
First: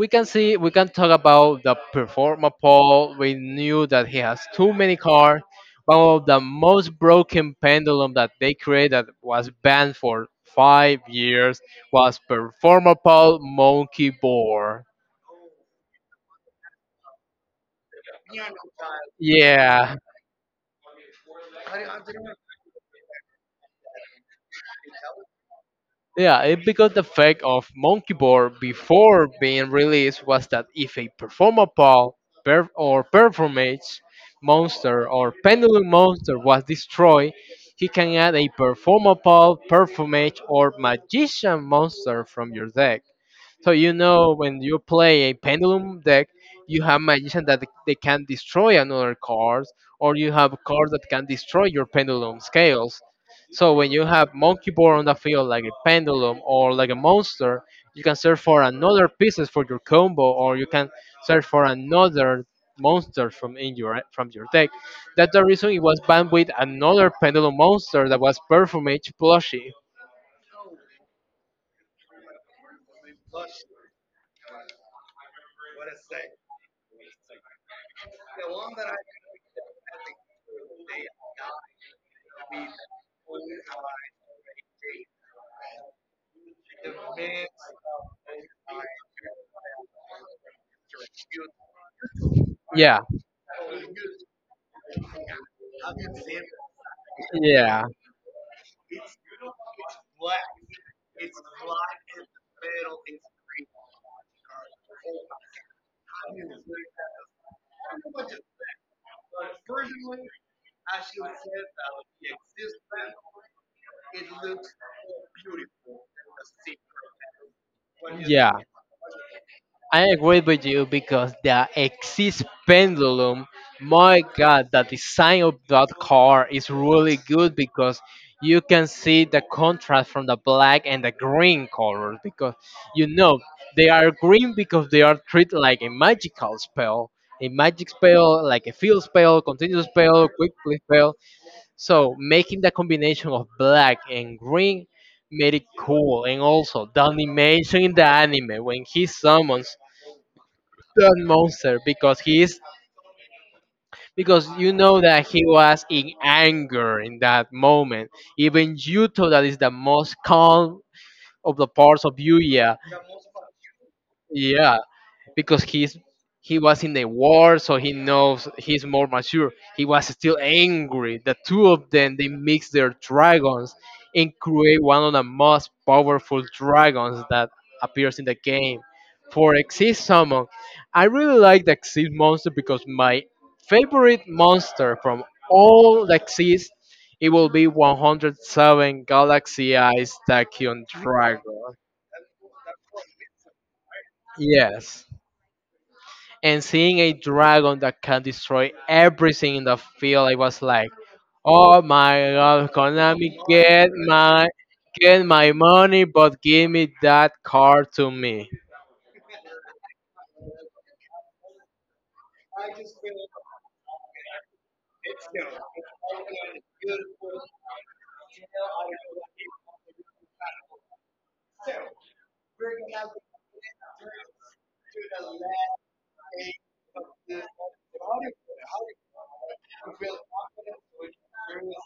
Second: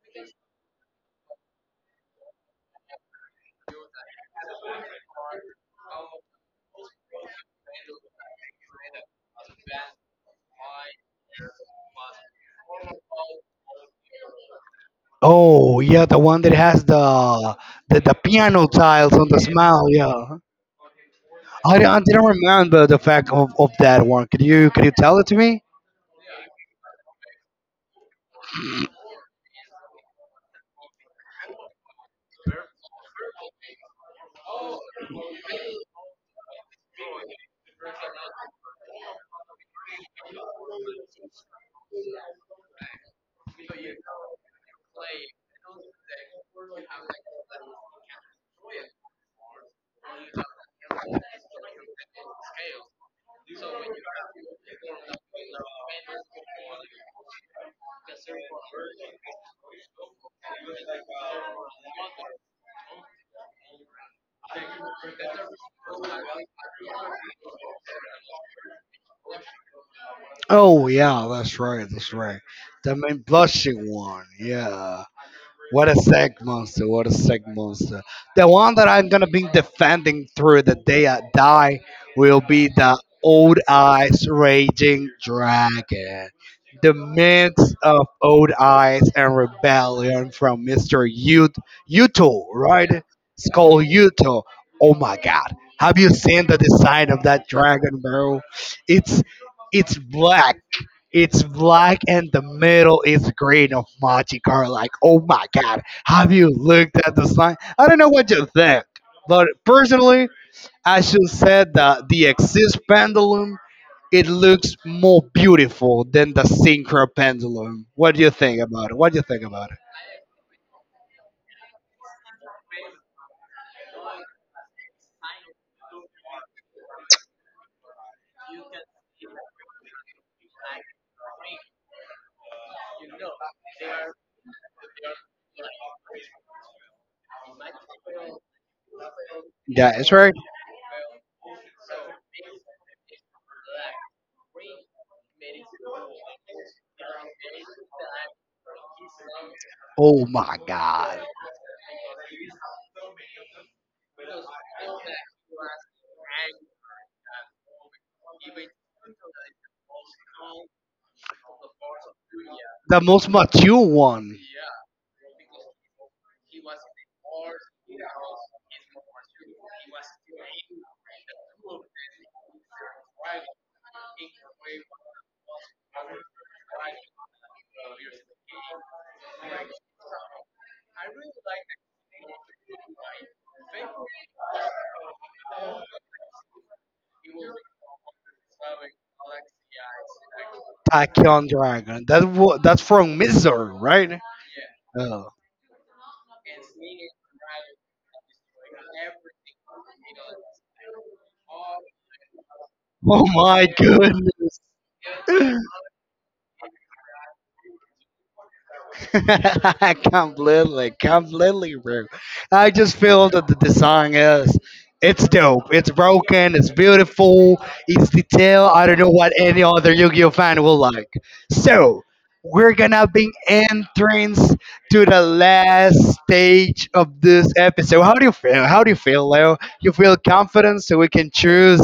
Speaker 1: we can see, we can talk about the performer Paul. We knew that he has too many cards. One of the most broken pendulum that they created that was banned for 5 years was performer Paul Monkey Board.
Speaker 2: Oh yeah, the one that has the piano tiles on the smile.
Speaker 1: Yeah,
Speaker 2: Yeah, I didn't remember the fact of that one. Could you tell it to me?
Speaker 1: yeah, because the fact of Monkey Bar before being released was that if a performer pal or performance monster or pendulum monster was destroyed, he can add a performer pal, performance or magician monster from your deck. So you know when you play a pendulum deck, you have magicians that they can destroy another cards, or you have cards that can destroy your pendulum scales. So when you have monkey board on the field like a pendulum or like a monster, you can search for another pieces for your combo, or you can search for another monster from your deck. That's the reason it was banned with another pendulum monster that was Perfumage plushie.
Speaker 2: Oh yeah, that's right, that's right. The main blushing one. Yeah. What a seg monster! What a seg monster! The one that I'm gonna be defending through the day I die will be the Old Eyes Raging Dragon, the mix of Old Eyes and Rebellion from Mr. Yut Yuto, right?
Speaker 1: Yeah,
Speaker 2: It's called Yuto. Oh my God! Have you seen the design of that
Speaker 1: yeah,
Speaker 2: dragon, bro? It's it's black it's black and the middle is green of Monte Carlo. Like, oh my god, have you looked at the sign? I don't know what you think, but personally, I should say that the axis pendulum it looks more beautiful than the synchro pendulum. What do you
Speaker 1: yeah.
Speaker 2: think about it? What do you think about it?
Speaker 1: I agree with you because the Axis pendulum, my god, the design of that car is really good because you can see the contrast from the black and the green colors because you know they are green because they are treated like a magical spell, a magic spell, like a field spell, continuous
Speaker 2: Yeah, it's
Speaker 1: spell,
Speaker 2: right.
Speaker 1: quick play spell. So making the combination of black and green made it cool, and also the animation in the anime when he summons
Speaker 2: Oh my
Speaker 1: that
Speaker 2: god,
Speaker 1: monster because he is, because you know that he was in anger in that moment. Even Yuto, that is the most calm of the parts of Yuya,
Speaker 2: the most mature one.
Speaker 1: yeah, because he was in the war, so he knows he's more mature. He was still angry. The two of them they mix their dragons and create one of the most powerful dragons that appears in the game. For Exist Summon, I really like the Exist monster because my favorite monster from all the Exist, it will be 107 Galaxy Eyes Tachyon
Speaker 2: Attack
Speaker 1: Dragon.
Speaker 2: Dragon. That's from Mizor, right?
Speaker 1: Yes.
Speaker 2: Oh,
Speaker 1: And seeing a dragon that can destroy everything in the field, I was like, "Oh my God,
Speaker 2: oh
Speaker 1: Konami,
Speaker 2: my goodness.
Speaker 1: get my money, but give me that card to me."
Speaker 2: completely, completely, bro. I just feel that the design is it's dope. It's broken. It's beautiful. It's detailed. I don't know what any other Yu-Gi-Oh fan will like. So we're gonna be entrance to the last stage of this episode. How do you feel? How do you feel, Leo? You feel confident so we can choose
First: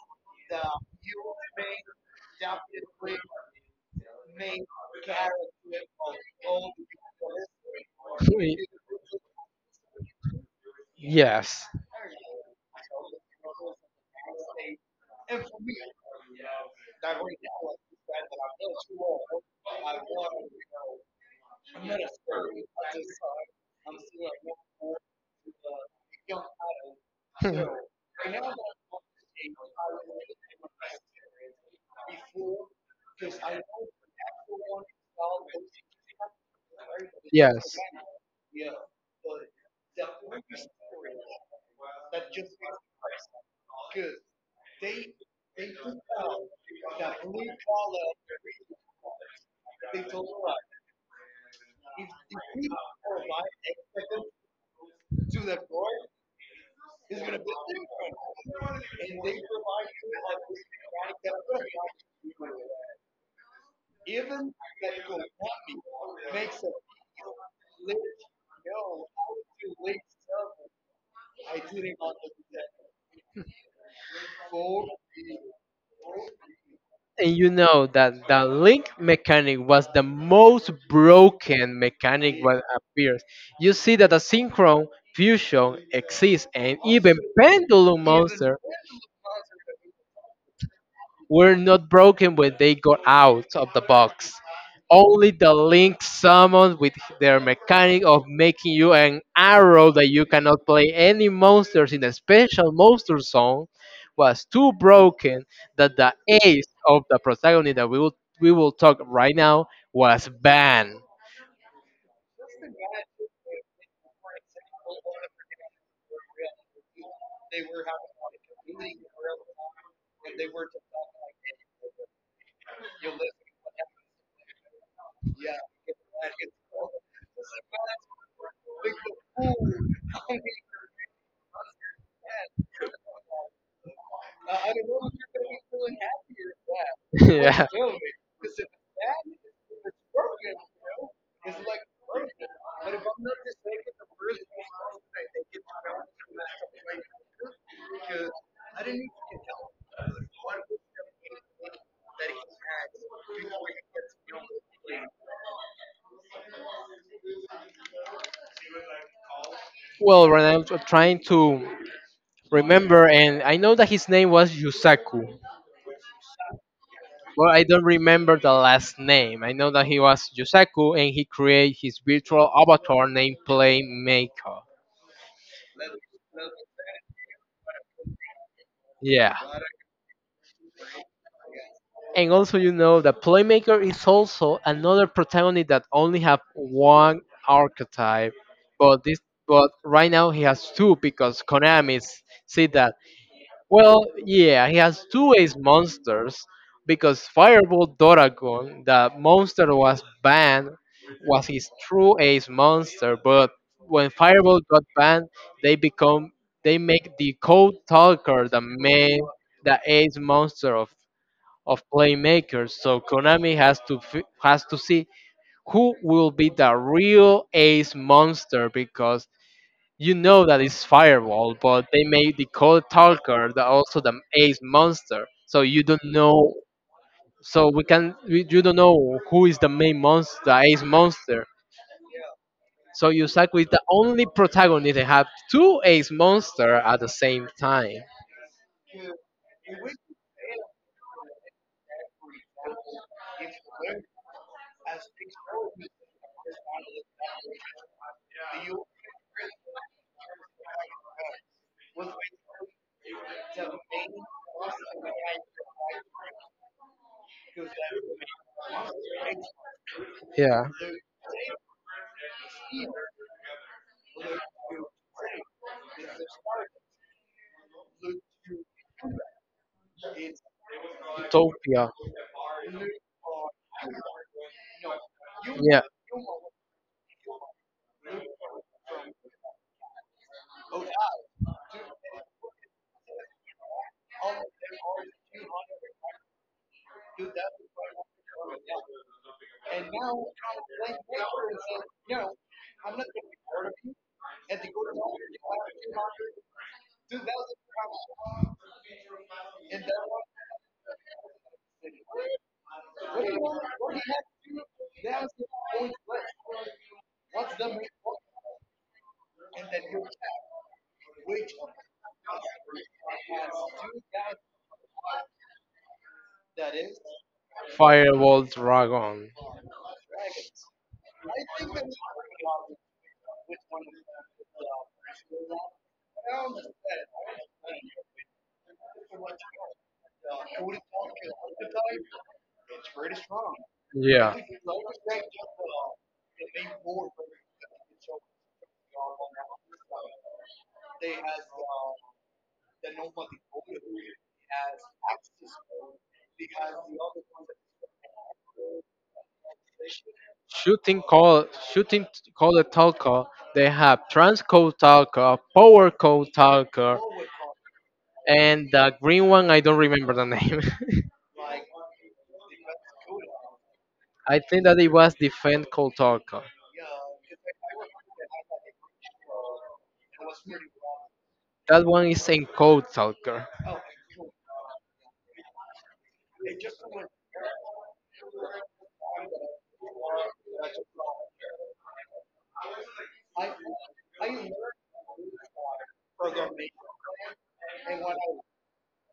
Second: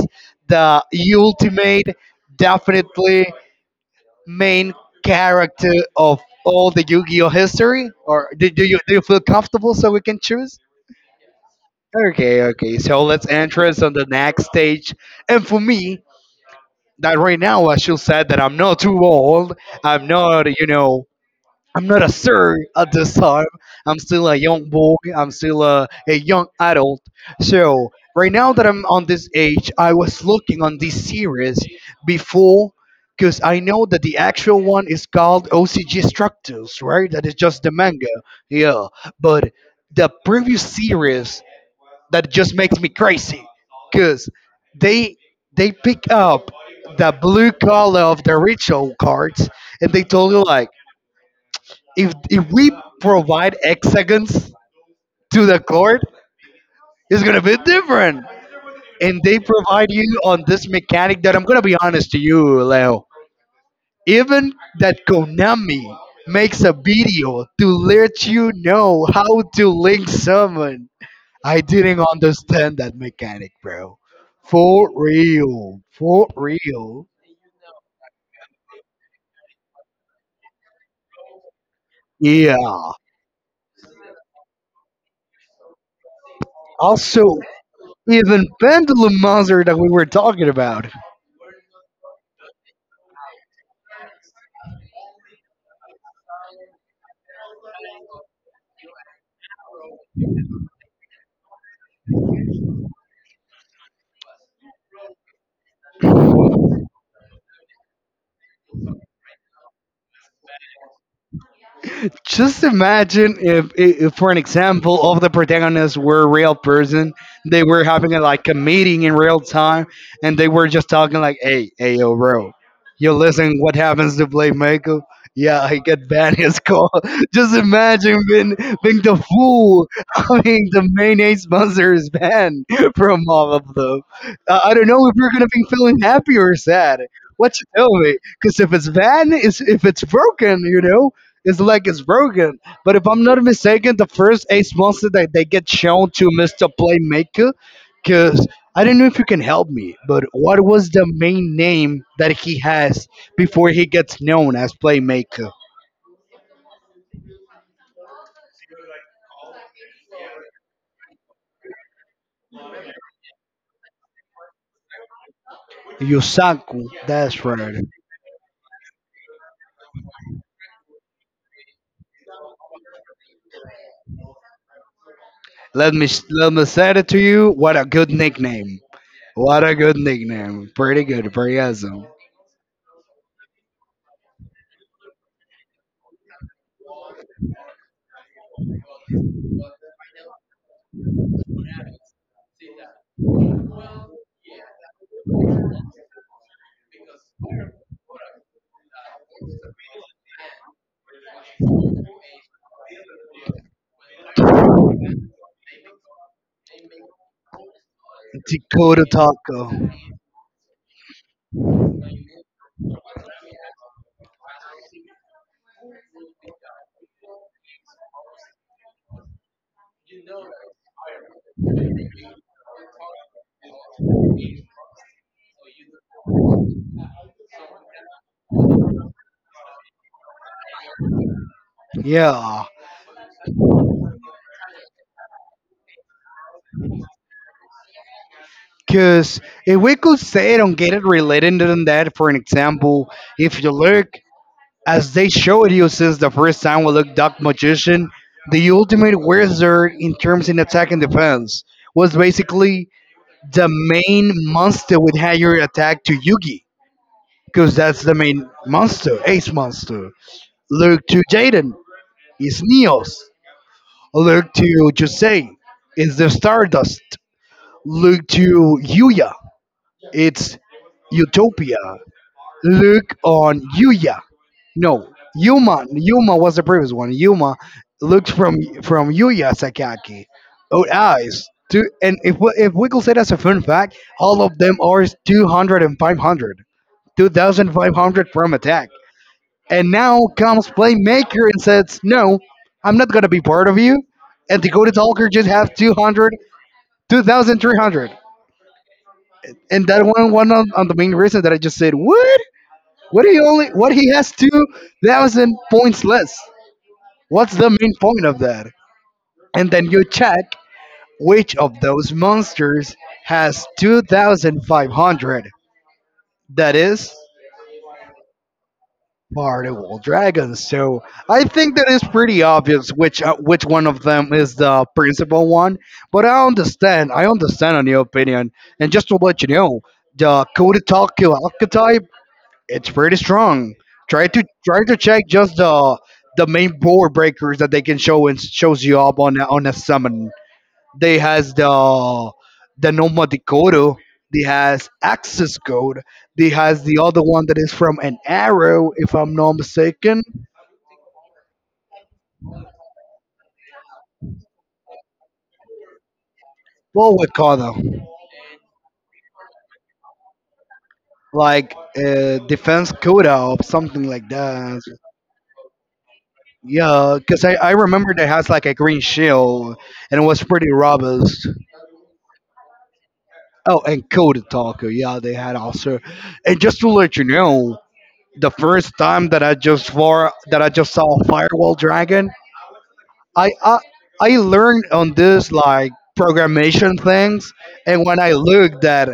Speaker 2: the ultimate, definitely main character of all the Yu-Gi-Oh history? Or do you feel comfortable so we can choose?
Speaker 1: Yes,
Speaker 2: Okay, okay. So let's enter us on the next stage. And for me, that right now, I should said, that I'm not too old. I'm not, you know, I'm not a sir at this time. I'm still a young boy. I'm still a young adult. So right now that I'm on this age, I was looking on this series before because I know that the actual one is called OCG Structures, right? That is just the
Speaker 1: yes.
Speaker 2: manga. Yeah. But the previous series that just makes me crazy because they they pick up the blue color of the ritual cards and they told you like if we provide hexagons to the court, it's gonna be different. And they provide you on this mechanic that I'm gonna be honest to you, Leo. Even that Konami makes a video to let you know how to link summon. I didn't understand that mechanic, bro. For real. For real.
Speaker 1: And you know that the link mechanic was the most broken mechanic what
Speaker 2: Yeah.
Speaker 1: appears. You see that the synchron, fusion, exists and even
Speaker 2: Also,
Speaker 1: pendulum
Speaker 2: even
Speaker 1: monster
Speaker 2: Pendulum Monster that we were talking about.
Speaker 1: were not broken when they got out of the box. Only the link summoned with their mechanic of making you an arrow that you cannot play any monsters in a special monster zone was too broken that the ace of the protagonist that we will talk right now was banned.
Speaker 2: Just imagine if for an example, all of the protagonists were a real person, they were having like a meeting in real time, and they were just talking like, "Hey, hey, yo, bro, you listen, what happens to Blake Michael? Yeah, he get banned his call." Just imagine being the fool. I mean, the mayonnaise sponsor is banned from all of them. I don't know if you're gonna be feeling happy or sad. What you
Speaker 1: Yeah.
Speaker 2: tell me? Because if it's banned, it's, if it's broken, you know, his leg is broken. But if I'm not mistaken, the first ace monster that they get shown to Mr. Playmaker, because I don't know if you can help me, but what was the main name that he has before he gets known as Playmaker?
Speaker 1: Well, when I'm trying to remember, and I know that his name was Yusaku.
Speaker 2: Yusaku. That's
Speaker 1: Well, I
Speaker 2: right.
Speaker 1: don't remember the last name. I know that he was Yusaku and he created his virtual avatar named Playmaker.
Speaker 2: Let me say it to you. What a good nickname.
Speaker 1: Yeah.
Speaker 2: What a good nickname. Pretty good. Pretty awesome.
Speaker 1: And also you know that Playmaker is also another protagonist that only have one archetype. But this, but right now he has two because see that. Well, yeah, he has two ace monsters because Firebolt Doragon, the monster was banned, was his true ace monster. But when Firebolt got banned, they become they make the Code Talker the
Speaker 2: Dakota
Speaker 1: main,
Speaker 2: Taco.
Speaker 1: the ace monster of playmakers. So Konami has to see who will be the real ace monster because you know that it's Firewall, but they made the Cold Talker, the, also the Ace Monster. So you don't know. So we can. We, you don't know who is the main monster, the Ace Monster.
Speaker 2: Yeah,
Speaker 1: So Yusaku is the only protagonist that have two Ace Monster at the same time.
Speaker 2: because if we could say it and get it related to that, for an example, if you look, as they showed you since the first time we looked Dark Magician, the ultimate wizard in terms in attack and defense was basically the main monster with higher attack to Yugi, because that's the main monster, ace monster.
Speaker 1: Yeah.
Speaker 2: Look to Jaden, it's Neos. Look to Jose, it's the Stardust. Look to Yuya, it's Utopia.
Speaker 1: Utopia.
Speaker 2: Look on Yuya. No,
Speaker 1: Yeah.
Speaker 2: Yuma. Yuma was the previous one. Yuma looks from Yuya Sakaki. Oh, eyes. Two, and if we could say that's a fun fact, all of them are 200 and 500. 2,500 from attack. And now comes Playmaker and says, No, I'm not going to be part of you. And Dakota Talker just has 200, 2,300. And that one, on the main reason that I just said, What? What he only, what he has 2,000 points less? What's the main point of that? And then you check which of those monsters has 2,500. That is
Speaker 1: Firewall Dragon.
Speaker 2: Multiple dragons. So I think that is pretty obvious which one of them is the principal one. But I understand. I understand on your opinion. And just to let you know, the Code archetype it's pretty strong. Try
Speaker 1: Yeah.
Speaker 2: to try to check just the main board breakers that they can show and shows you up on a summon. They has the Noma Dakota. They has access code. They has the other one that is from an arrow, if I'm not mistaken.
Speaker 1: Shooting call shooting call a talker. They have transcode talker, power code talker,
Speaker 2: What we call them?
Speaker 1: and the green one I don't remember the name.
Speaker 2: Like defense coda or something like
Speaker 1: I think that
Speaker 2: that.
Speaker 1: it was defend code talker.
Speaker 2: Yeah, because I remember they has like a green shield and it was pretty robust.
Speaker 1: That one is in encode talker.
Speaker 2: Oh, and Coda Talker, yeah, they had also. And just to let you know, the first time that I just saw a Firewall Dragon, I I, I learned on this like programmation things, and when I looked at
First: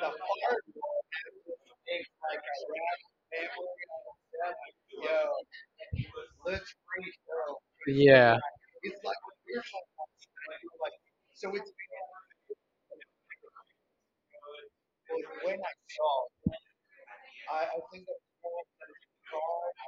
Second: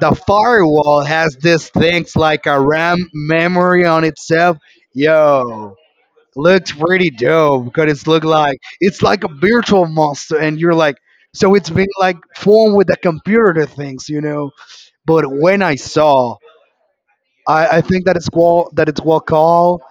Speaker 2: the firewall has these things like a RAM memory on itself. Yo, looks pretty dope because it's look
Speaker 1: Yeah.
Speaker 2: like it's like a virtual monster, and you're like, so it's been like formed with the computer things, you know. But when I saw, I think that it's called that it's what called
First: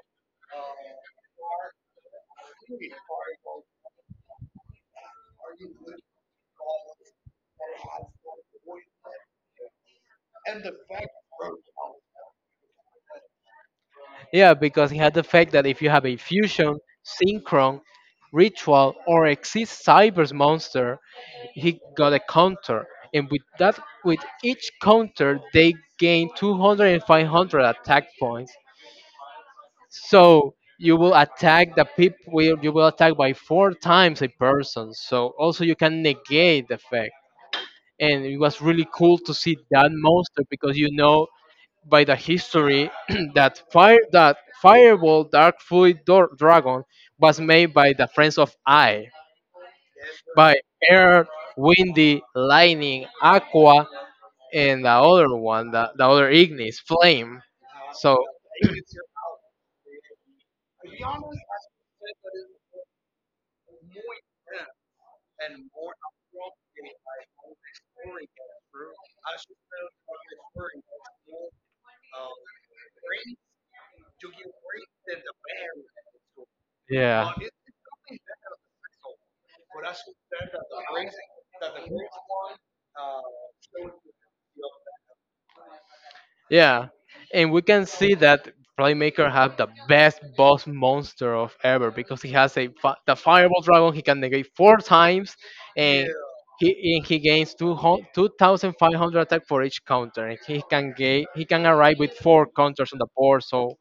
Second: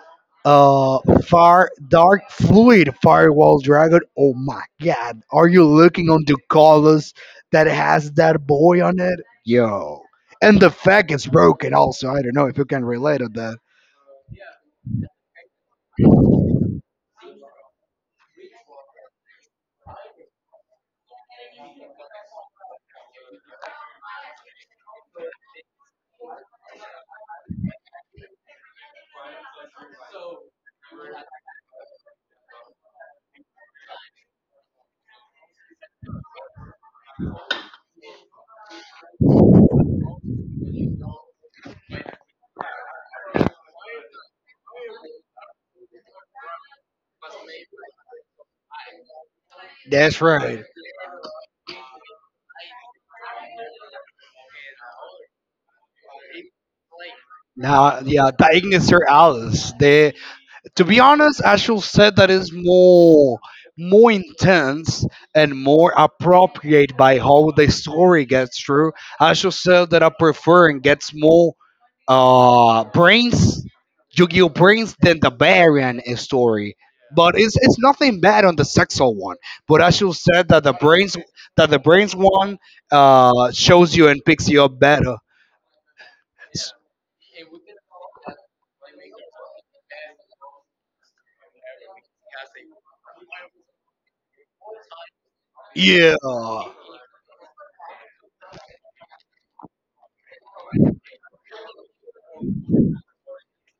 Speaker 2: uh, far dark fluid firewall dragon. Oh my god, are you looking on the colors that has that boy on it? Yo, and the fact it's broken. Also, I don't know if you can relate to that.
Speaker 1: Yeah, because it had the fact that if you have a fusion, synchron, ritual, or exist cybers monster, he got a counter, and with that, with each counter, they gain 200 and 500 attack points. So you will attack the people. You will attack by four times a person. So also you can negate the fact. And it was really cool to see that monster because you know by the history that Fireball Dark Dragon was made by the friends of I,
Speaker 2: That's
Speaker 1: by
Speaker 2: right.
Speaker 1: Air, Windy, Lightning, Aqua, and the other one, the other Ignis, Flame.
Speaker 2: Now,
Speaker 1: So
Speaker 2: yeah, the Ignister Alice. They To be honest, I should say that is more intense and more appropriate by how the story gets through. I should say that I prefer and gets more brains, Yu-Gi-Oh brains than the Baron story.
Speaker 1: yeah,
Speaker 2: But it's nothing bad on the sexual one. But I should say that the brains one shows you and picks you up better.
Speaker 1: yeah, and we can see that playmaker have the best boss monster of ever because he has a the fireball dragon. He can negate four times, and
Speaker 2: Yeah.
Speaker 1: he gains two thousand five hundred attack for each counter. And he can get, he can arrive with four counters on the board. So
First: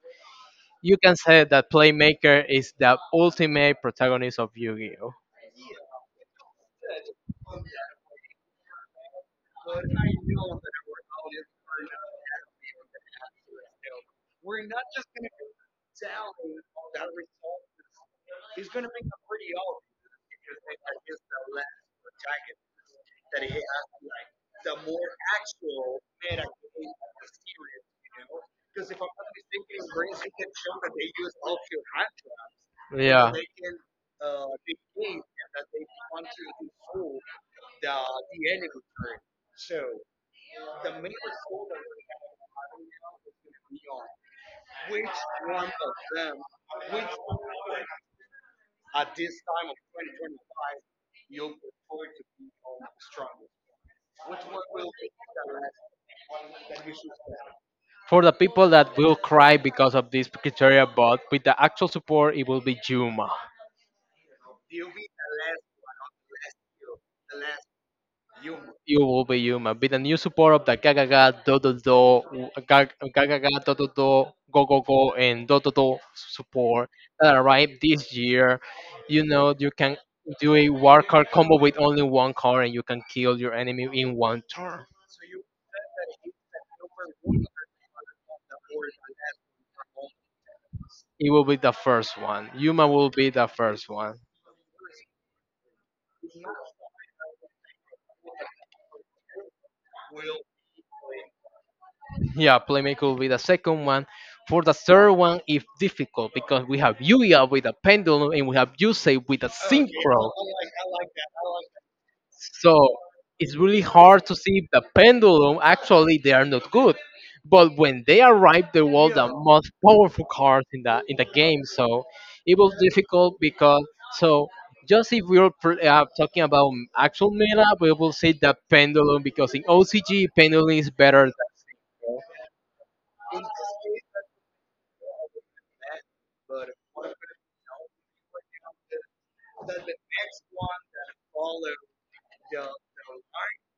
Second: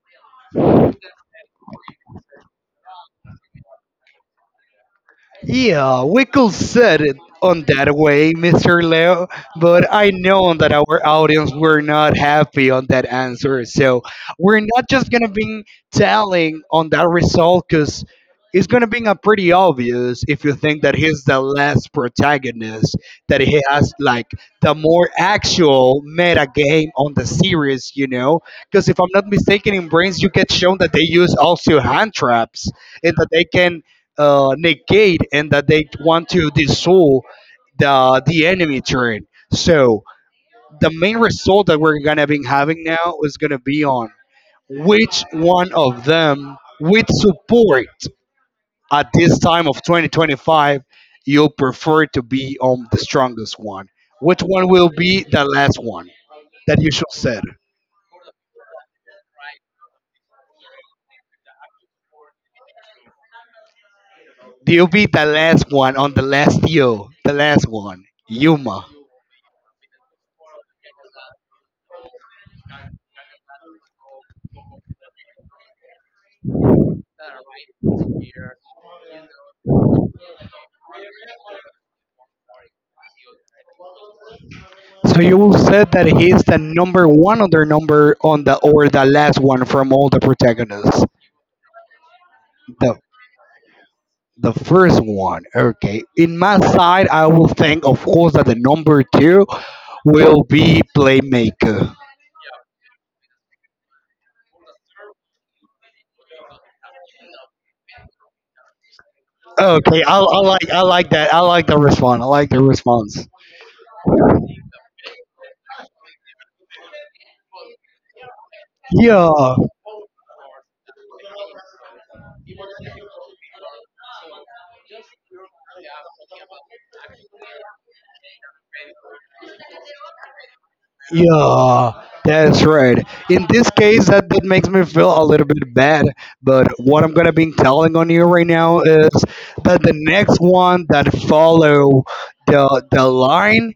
Speaker 1: you can say that playmaker is the ultimate protagonist of Yu-Gi-Oh.
Speaker 2: Yeah, we could set it on that way, Mr. Leo, but I know that our audience were not happy on that answer. So we're not just gonna be telling on that result because it's gonna be a pretty obvious if you think that he's the last protagonist, that he has like the more actual meta game on the series, you know? Because if I'm not mistaken, in Brains you get shown that they use also hand traps and that
Speaker 1: Yeah,
Speaker 2: they can negate and that they want to dissolve the enemy turn. So the main result that we're gonna be having now is gonna be on which one of them with support at this time of 2025 you'll prefer to be on the strongest one. Which one will be the last one that you should set?
Speaker 1: for the people that will cry because of this criteria, but with the actual support, it will be Juma.
Speaker 2: You'll be the last one on the last deal, the last one, Yuma.
Speaker 1: You will be human. Be the new support of the Gagaga Do Do Do Go Go Go and Do Do Do support that arrived this year. You know you can do a war card combo with only one card and you can kill your enemy in one turn.
Speaker 2: So you will say that he is the number one on their number on the or the last one from all the protagonists.
Speaker 1: It will be the first one. Human
Speaker 2: The
Speaker 1: will be the first one.
Speaker 2: the first one. Okay. In my side I will think of course that the number two will be playmaker.
Speaker 1: Yeah, Playmaker will be the second one. For the third one, if difficult, because we have Yuya with a pendulum and we have Yusei with a
Speaker 2: Okay, I,
Speaker 1: synchro.
Speaker 2: I like I like that. I like the response. I like the
Speaker 1: So
Speaker 2: response.
Speaker 1: it's really hard to see if the pendulum. Actually, they are not good. But when they arrive, they were the
Speaker 2: Yeah.
Speaker 1: most powerful cards in the game. So it was difficult because, so, just if we are talking about actual meta, we will say the pendulum because in OCG pendulum is better.
Speaker 2: Yeah, that's right. In this case, that makes me feel a little bit bad. But what I'm gonna be telling on you right now is that the next one that follow the line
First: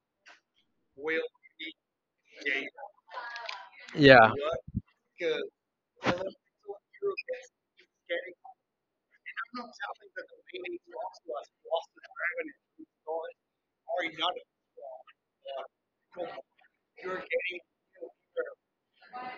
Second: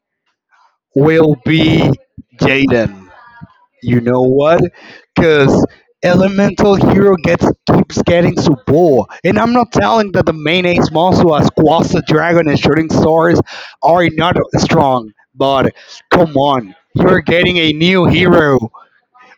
Speaker 2: will be Jaden. You
Speaker 1: Than,
Speaker 2: know
Speaker 1: yeah,
Speaker 2: what? Cause Elemental Hero gets keeps getting so bored. And I'm not telling that the main ace monster as Quas the Dragon and Shooting Stars are not strong, but come on, you're getting a new hero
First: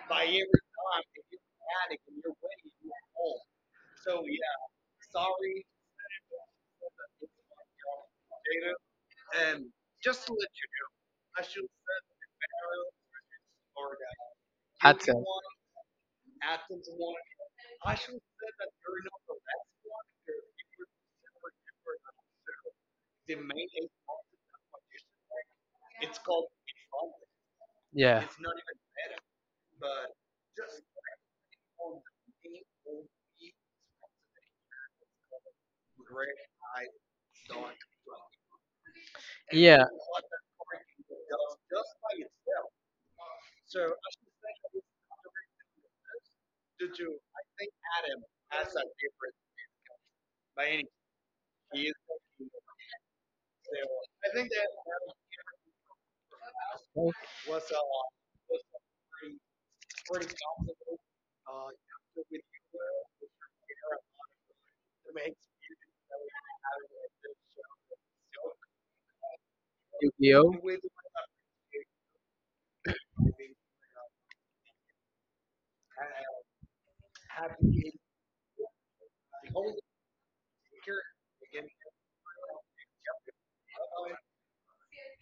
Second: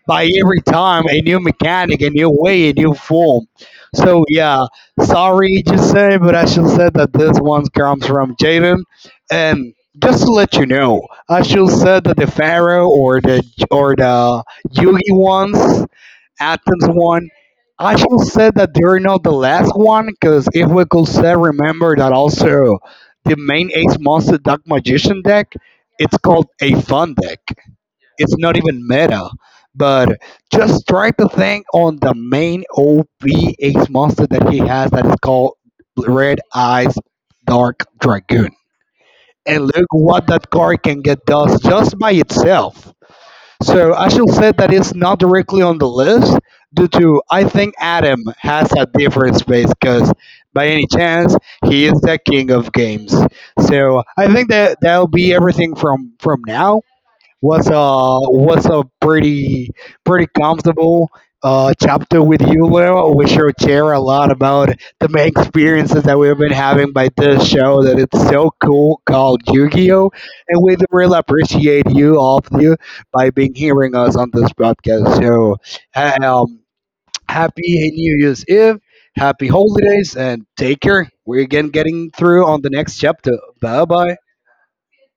Speaker 2: by every time a new mechanic, a new way, a new form. So yeah, sorry to say, but I should say that this one comes from Jaden. And just to let you know, I should say that the Pharaoh or the Yugi
Speaker 1: Hudson.
Speaker 2: ones, Athens one. I should say that they're not the last one, because if we could say, remember that also the main Ace Monster Dark Magician deck, it's called a fun deck.
Speaker 1: Yeah,
Speaker 2: It's not even meta, but just try to think on the main OP ace monster that he has that is called Red Eyes Dark Dragoon. And
Speaker 1: yeah.
Speaker 2: look what that card can get does just by itself. So I should say that it's not directly on the list due to I think Adam has a different space because by any chance he is the king of games. So I think that that'll be everything from now was a pretty pretty comfortable chapter with you, Leo. We sure share a lot about the main experiences that we've been having by this show that it's so cool called Yu-Gi-Oh!
Speaker 1: Yu-Gi-Oh.
Speaker 2: And we really appreciate you, all of you, by being hearing us on this podcast. So um, happy New Year's Eve, happy holidays, and take care. We're again getting through on the next chapter. Bye bye.